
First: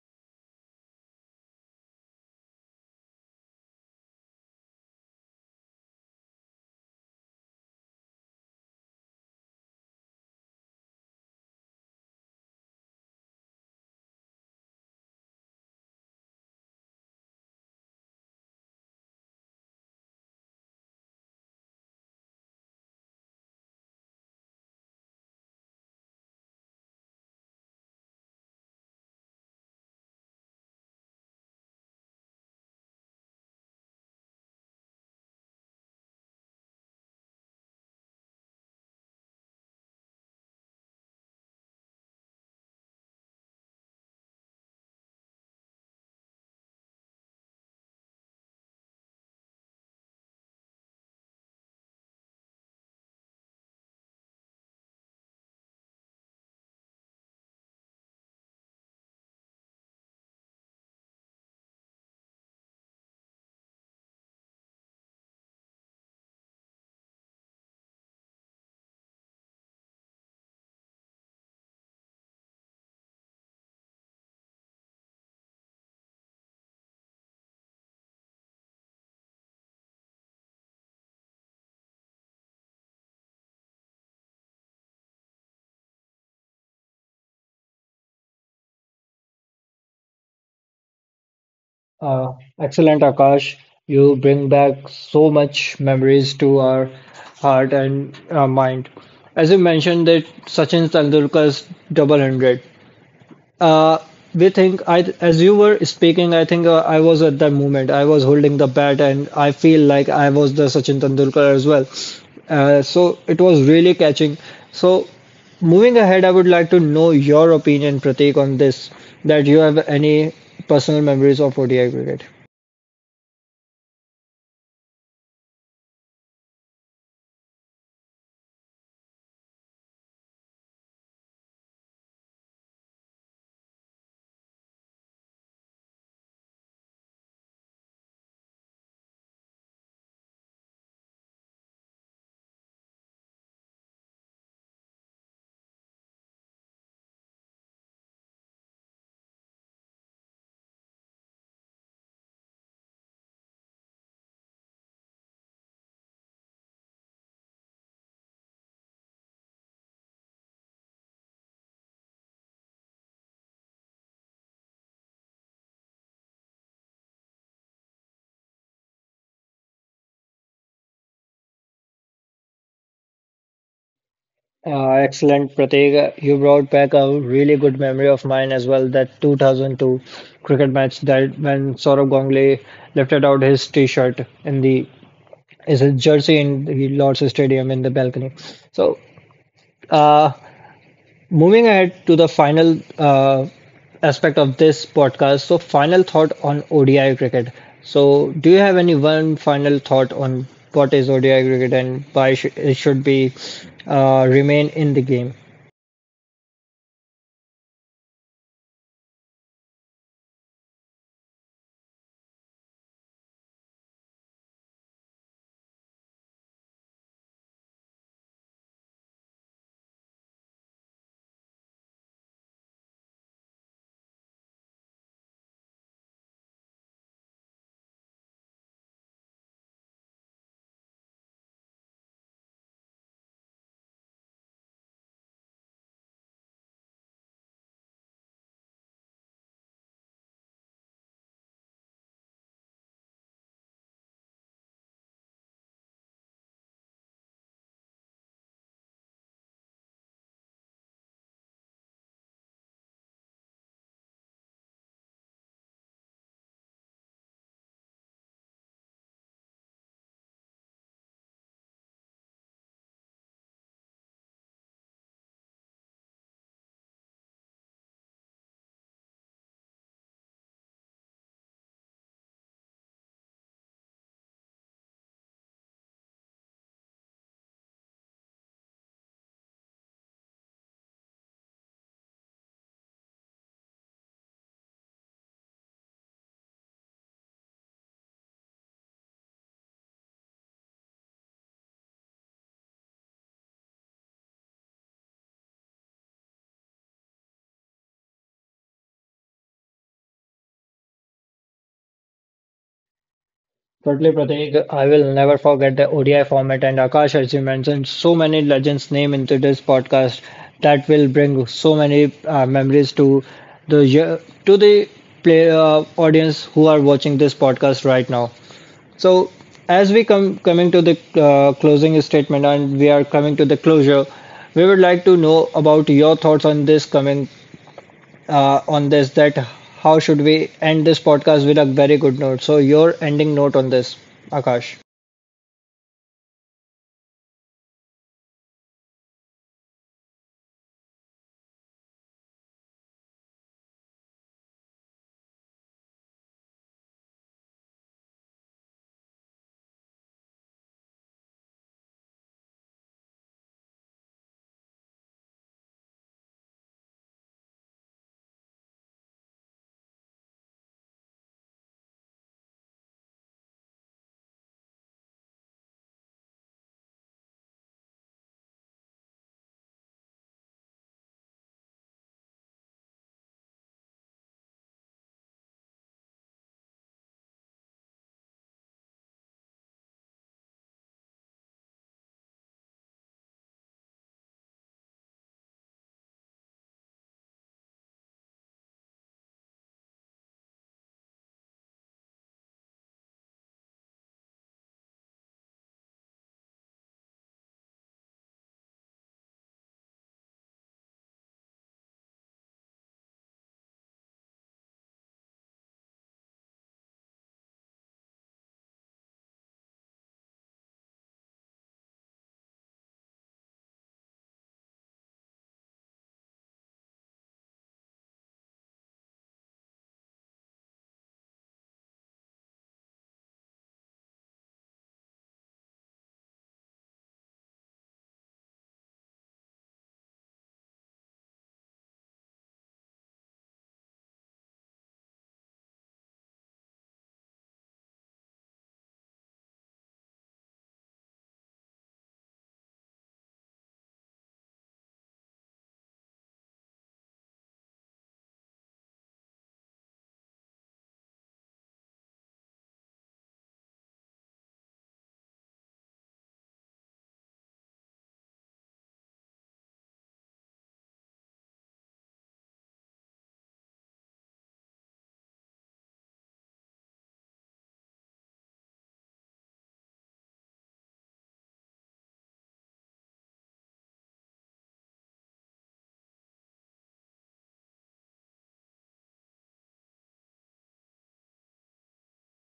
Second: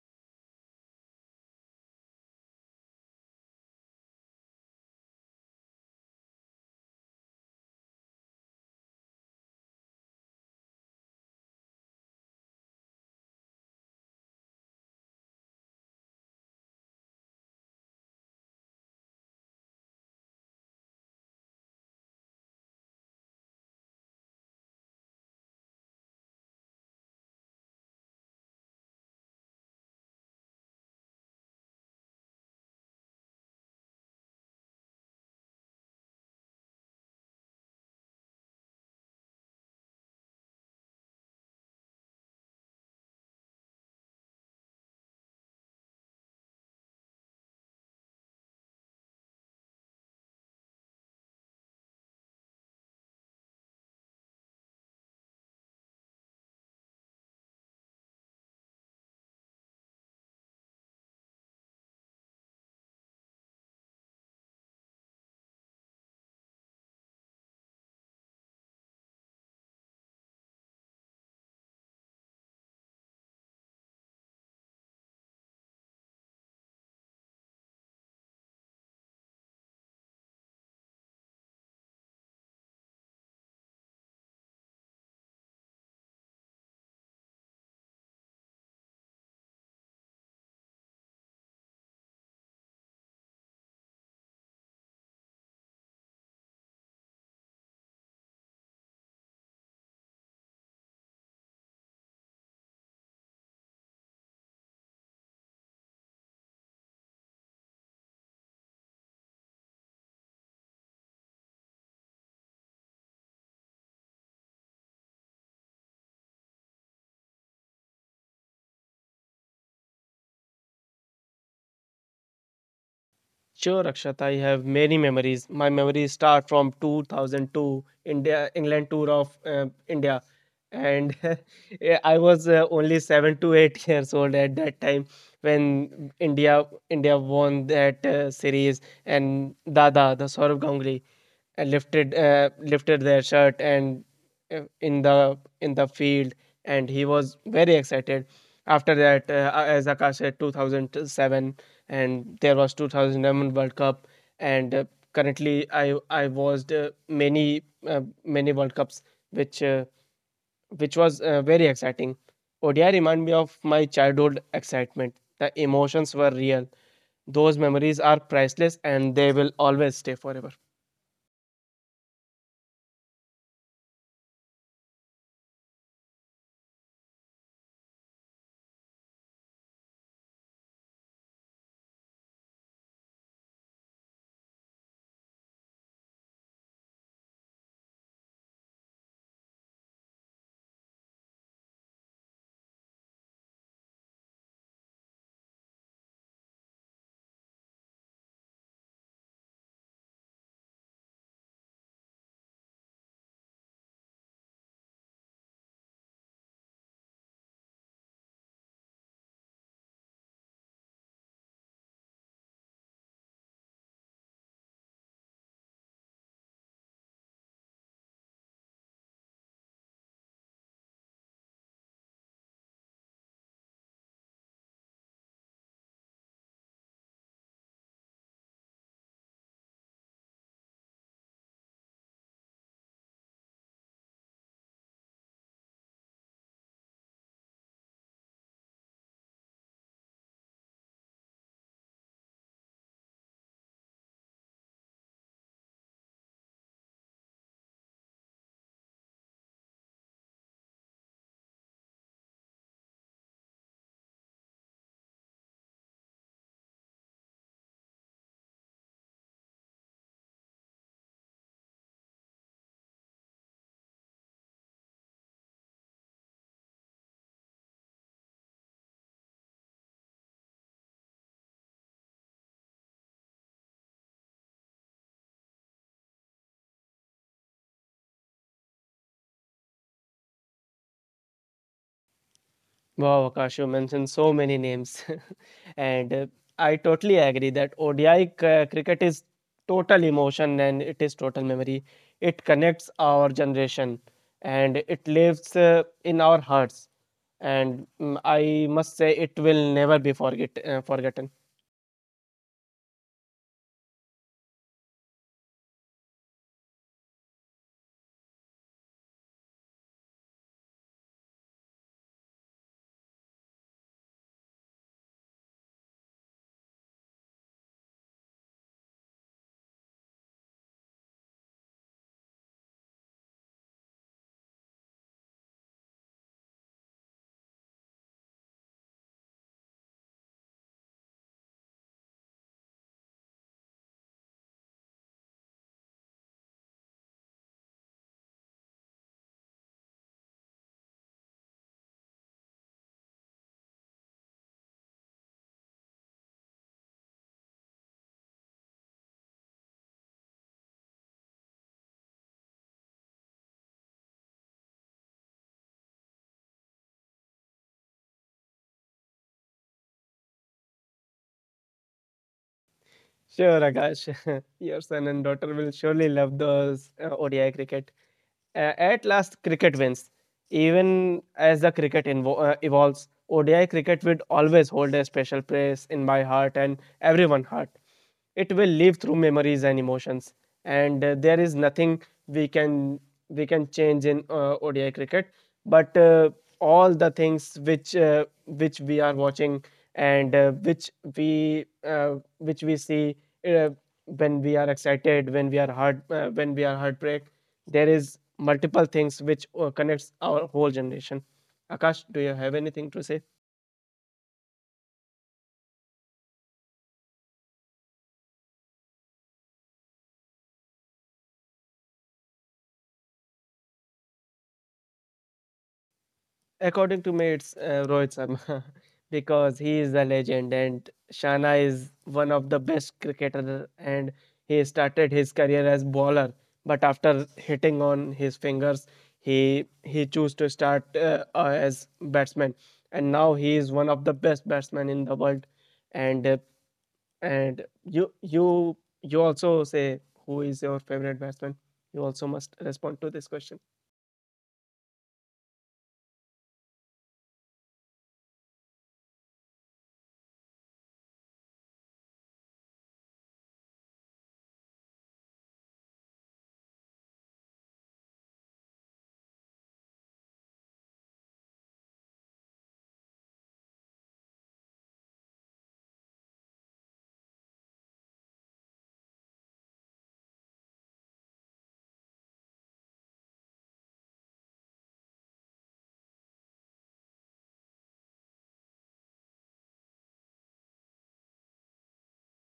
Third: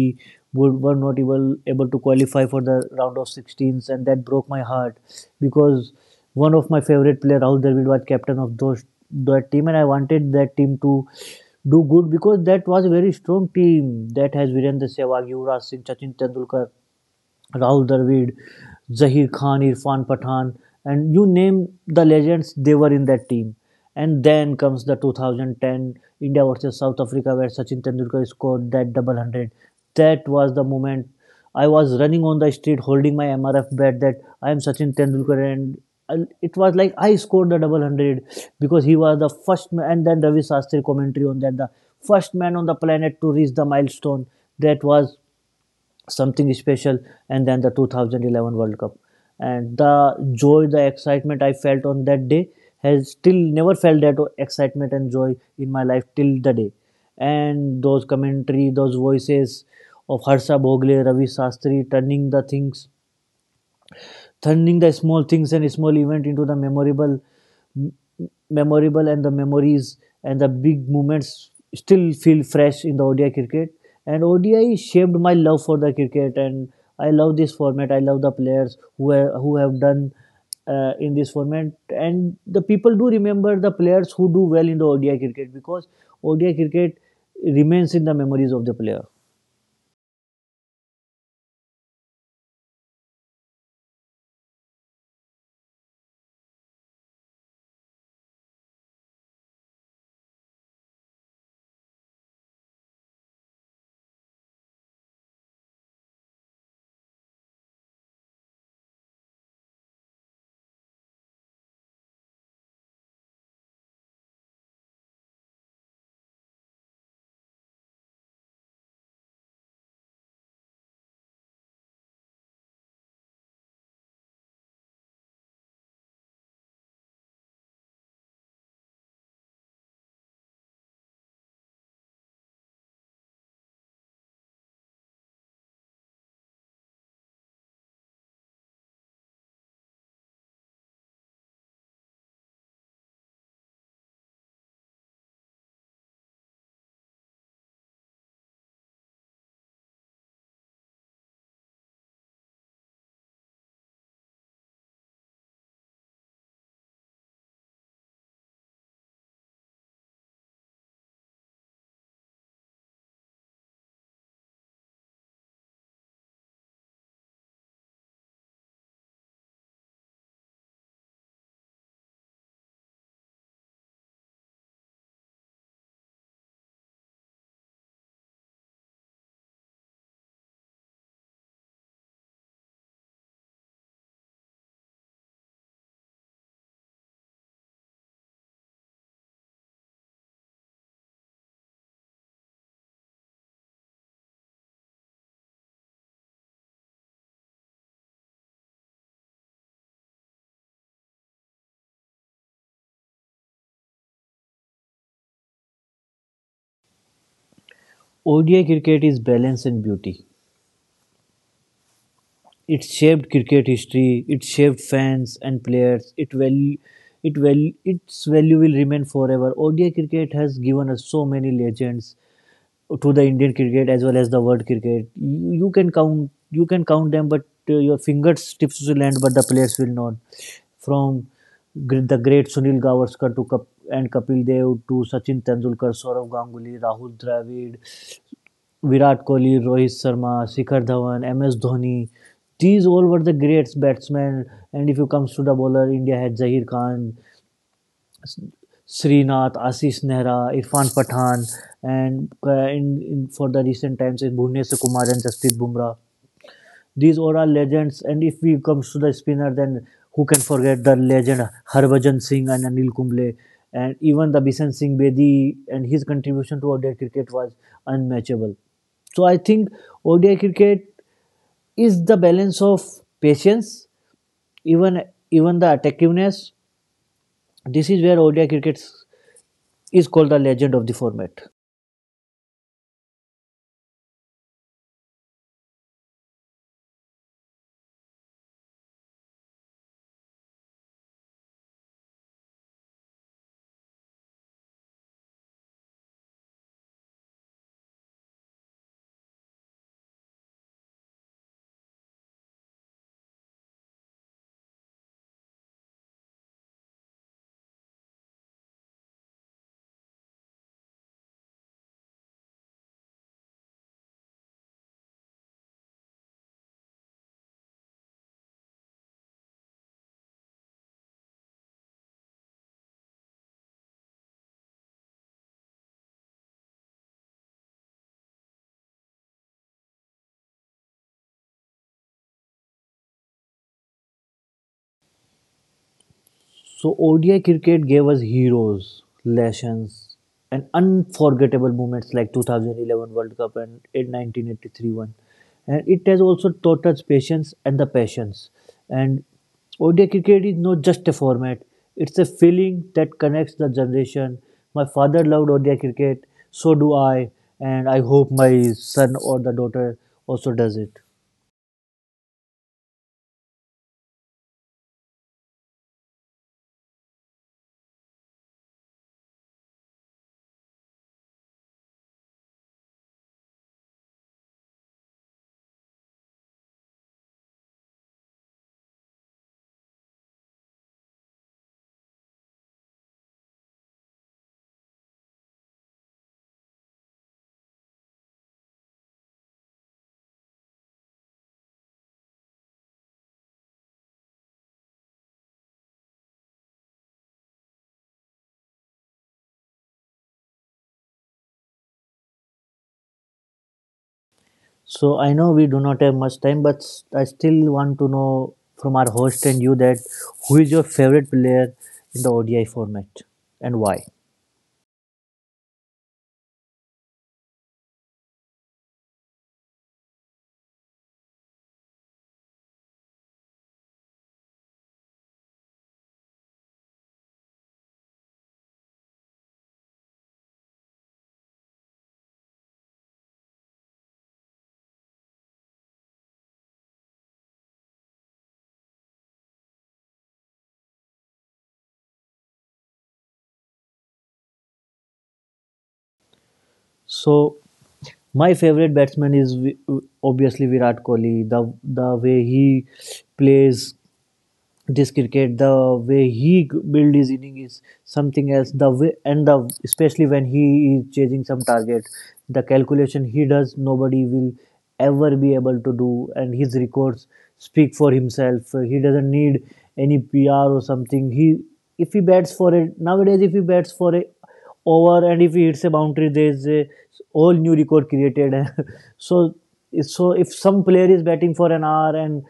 B: were not able to qualify for the round of 16s, and that broke my heart because one of my favorite player Rahul Dravid was captain of those that team, and I wanted that team to do good because that was a very strong team that has Virendra Sehwag, Yuvraj Singh, Sachin Tendulkar, Rahul Dravid, Zaheer Khan, Irfan Pathan, and you name the legends, they were in that team. And then comes the 2010 India versus South Africa, where Sachin Tendulkar scored that double hundred. That was the moment I was running on the street holding my MRF bat that I am Sachin Tendulkar, and it was like I scored the double hundred because he was the first man. And then Ravi Shastri commentary on that, the first man on the planet to reach the milestone. That was something special. And then the 2011 world cup and the joy, the excitement I felt on that day, has still never felt that excitement and joy in my life till the day. And those commentary, those voices of Harsha Bhogle, Ravi Shastri, turning the small things and small event into the memorable, memorable, and the memories and the big moments still feel fresh in the ODI cricket. And ODI shaped my love for the cricket, and I love this format. I love the players who who have done in this format, and the people do remember the players who do well in the ODI cricket because ODI cricket remains in the memories of the player.
A: Uh, Excellent, Akash. You bring back so much memories to our heart and mind. As you mentioned that Sachin Tendulkar's double hundred. Uh, as you were speaking, I think I was at that moment. I was holding the bat, and I feel like I was the Sachin Tendulkar as well. So it was really catching. So moving ahead, I would like to know your opinion, Prateek, on this. That you have any personal memories of ODI cricket?
C: Sure, Akshat. I have many memories. My memories start from 2002 India England tour of India, and yeah, I was only seven to eight years old at that time when India won that series, and Dada, the Saurav Ganguly, lifted their shirt and in the field, and he was very excited. After that, as Akash said, 2007, and there was 2011 World Cup, and currently I watched many many World Cups which uh, which was very exciting. ODI remind me of my childhood excitement. The emotions were real. Those memories are priceless, and they will always stay forever.
A: Excellent, Prateek. You brought back a really good memory of mine as well. That 2002 cricket match that when Saurabh Ganguly lifted out his T-shirt in the is a jersey in the Lord's Stadium in the balcony. So, uh, moving ahead to the final aspect of this podcast. So, final thought on ODI cricket. So, do you have any one final thought on what is ODI cricket and why it should be remain in the game?
B: ODI cricket is balance and beauty. It shaped cricket history, it shaped fans and players, it value, its value will remain forever. ODI cricket has given us so many legends to the Indian cricket as well as the world cricket. You can count them, but your fingertips will end, but the players will not. From the great Sunil Gavaskar to Kap- and Kapil Dev to Sachin Tendulkar, Saurav Ganguly, Rahul Dravid, Virat Kohli, Rohit Sharma, Shikhar Dhawan, MS Dhoni. These all were the great batsmen. And if you comes to the bowler, India had Zahir Khan, Srinath, Ashish Nehra, Irfan Pathan, and for the recent times, it's Bhuvneshwar Kumar and Jasprit Bumrah. These all are legends. And if we comes to the spinner, then who can forget the legend Harbhajan Singh and Anil Kumble, and even the Bishan Singh Bedi, and his contribution to ODI cricket was unmatchable. So I think ODI cricket is the balance of patience, even the attentiveness. This is where ODI cricket is called the legend of the format.
C: Wow, Akash, you mentioned so many names. and I totally agree that ODI cricket is total emotion and it is total memory. It connects our generation, and it lives in our hearts. And I must say, it will never be forgotten.
A: Totally, Prateek. I will never forget the ODI format and Akash, as you mentioned, so many legends' name into this podcast that will bring so many memories to the ye- the audience who are watching this podcast right now. So, as we come coming to the closing statement and we are coming to the closure, we would like to know about your thoughts on this coming on this that how should we end this podcast with a very good note. So your ending note on this, Akash.
B: So ODI cricket gave us heroes, lessons, and unforgettable moments like 2011 World Cup and 1983 one. And it has also taught us patience and the passions. And ODI cricket is not just a format; it's a feeling that connects the generation. My father loved ODI cricket, so do I, and I hope my son or the daughter also does it.
C: Sure, Akash. Your son and daughter will surely love those ODI cricket. At last, cricket wins. Even as the cricket evolves, ODI cricket will always hold a special place in my heart and everyone's heart. It will live through memories and emotions, and there is nothing we can we can change in ODI cricket, but all the things which we are watching, and which we see, uh, when we are excited, when we are heart when we are heartbreak, there is multiple things which connects our whole generation. Akash, do you have anything to say?
B: So I know we do not have much time, but I still want to know from our host and you that who is your favorite player in the ODI format and why.
C: According to me, it's Rohit Sharma because he is a legend and Shana is one of the best cricketer, and he started his career as bowler, but after hitting on his fingers, he chose to start as batsman, and now he is one of the best batsmen in the world. And and you you you also say, who is your favorite batsman? You also must respond to this question.
B: So my favorite batsman is obviously Virat Kohli. The way he plays this cricket, the way he build his inning is something else, the way, and the, especially when he is chasing some target, the calculation he does nobody will ever be able to do, and his records speak for himself. He doesn't need any pr or something. He If he bats for it nowadays, if he bats for it over, and if he hits a boundary, there is a all new record created. So, so if some player is batting for an hour and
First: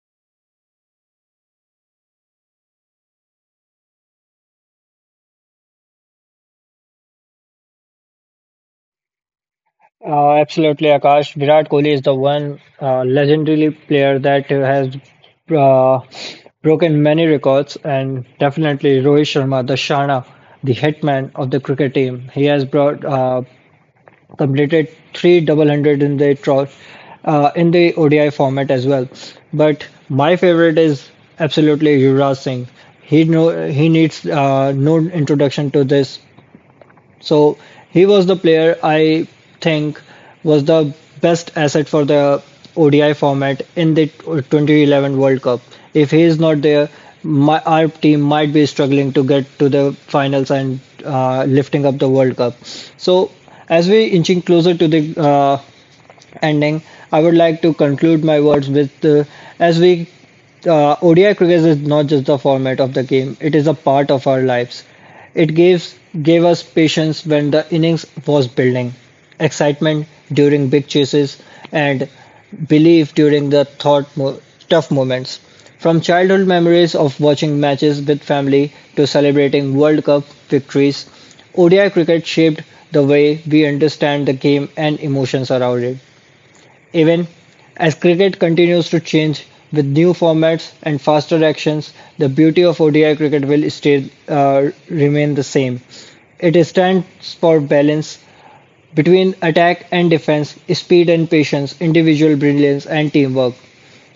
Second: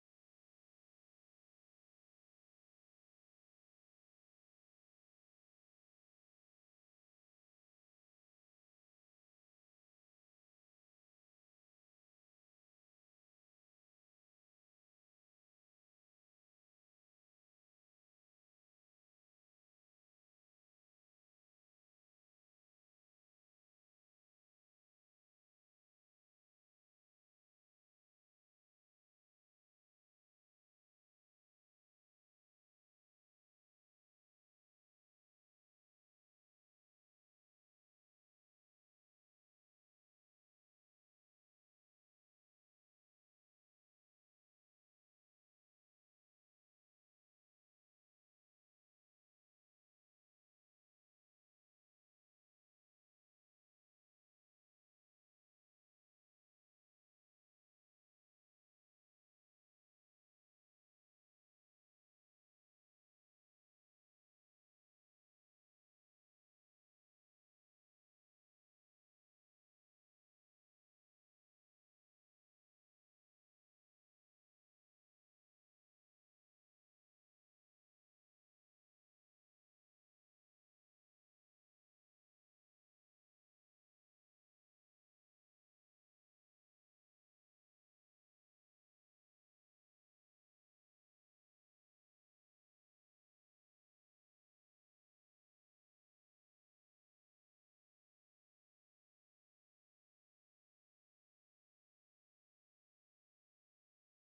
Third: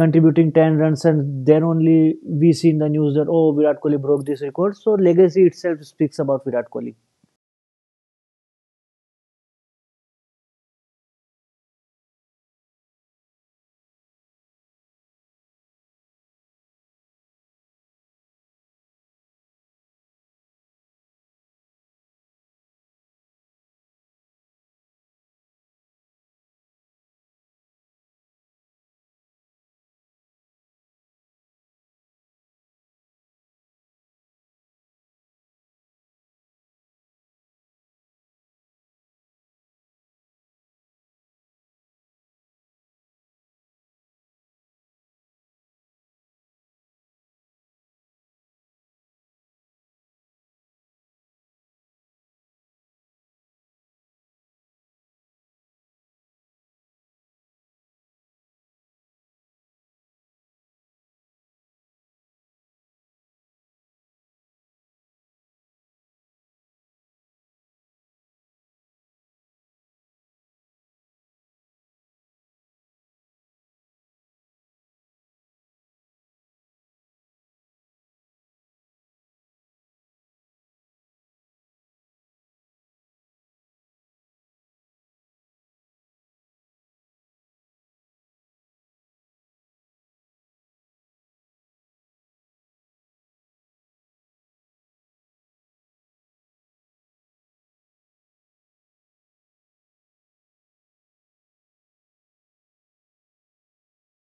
B: contributing 10 runs, and then only we see in the news that, oh, Virat Kohli broke this record. So legacy itself speaks about Virat Kohli.
A: Absolutely, Akash. Virat Kohli is the one legendary player that has uh, broken many records, and definitely Rohit Sharma, the Shana, the hitman of the cricket team. He has brought completed three double hundred in the ODI format as well. But my favorite is absolutely Yuvraj Singh. He needs no introduction to this. So he was the player I think was the best asset for the ODI format in the 2011 World Cup. If he is not there, our team might be struggling to get to the finals and lifting up the World Cup. So as we inching closer to the yeah. ending, I would like to conclude my words with as we ODI cricket is not just the format of the game; it is a part of our lives. It gives gave us patience when the innings was building, excitement during big chases, and belief during the tough moments. From childhood memories of watching matches with family to celebrating World Cup victories, ODI cricket shaped the way we understand the game and emotions around it. Even as cricket continues to change with new formats and faster actions, the beauty of ODI cricket will remain the same. It stands for balance between attack and defense, speed and patience, individual brilliance and teamwork.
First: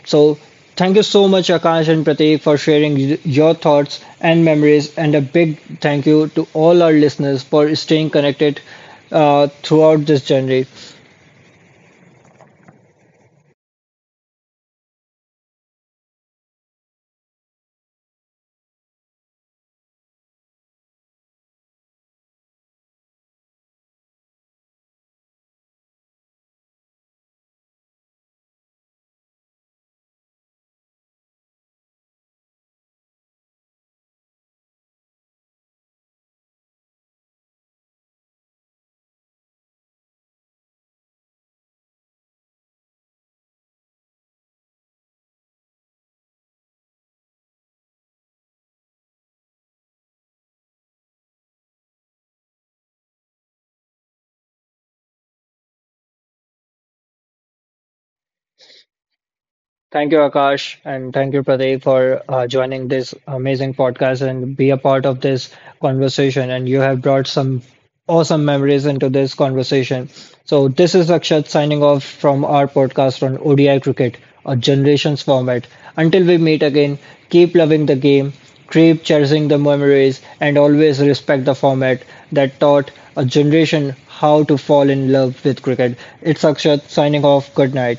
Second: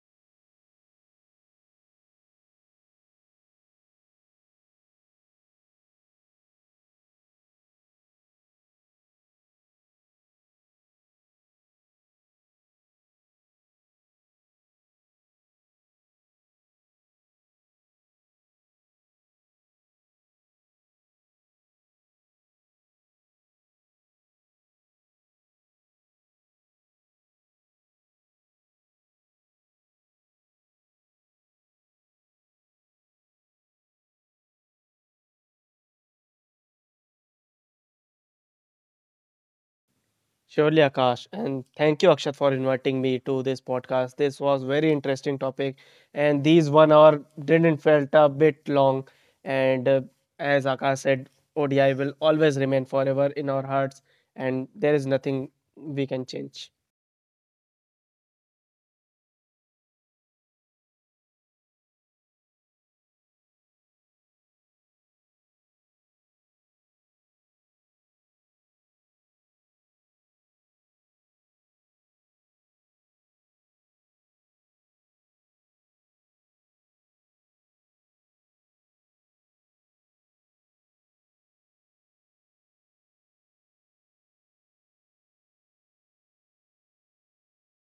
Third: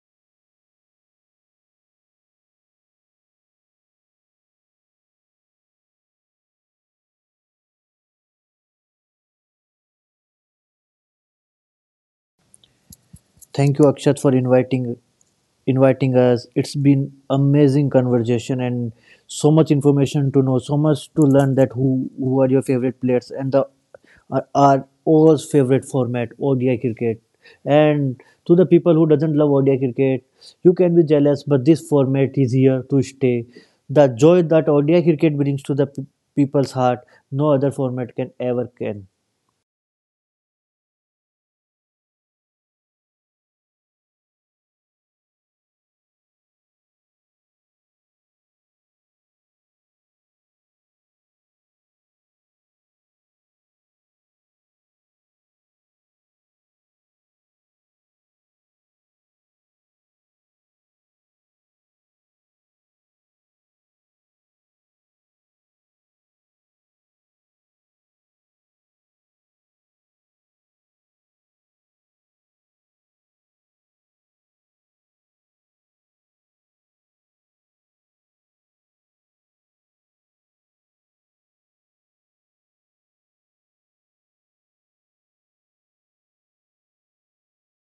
A: So, thank you so much, Akash and Prateek, for sharing your thoughts and memories. And a big thank you to all our listeners for staying connected throughout this journey.
B: Thank you, Akshat, for inviting us. It's been amazing conversation and so much information to know, so much to learn, that who are your favorite players and the are all's favorite format, ODI cricket. And to the people who doesn't love ODI cricket, you can be jealous, but this format is here to stay. The joy that ODI cricket brings to the people's heart, no other format can ever can.
C: Surely, Akash, and thank you, Akshat, for inviting me to this podcast. This was very interesting topic, and these 1 hour didn't felt a bit long. And as Akash said, ODI will always remain forever in our hearts, and there is nothing we can change.
A: Thank you, Akash, and thank you, Pradeep, for joining this amazing podcast and be a part of this conversation. And you have brought some awesome memories into this conversation. So, this is Akshat signing off from our podcast on ODI Cricket, a generations format. Until we meet again, keep loving the game, keep cherishing the memories, and always respect the format that taught a generation how to fall in love with cricket. It's Akshat signing off. Good night.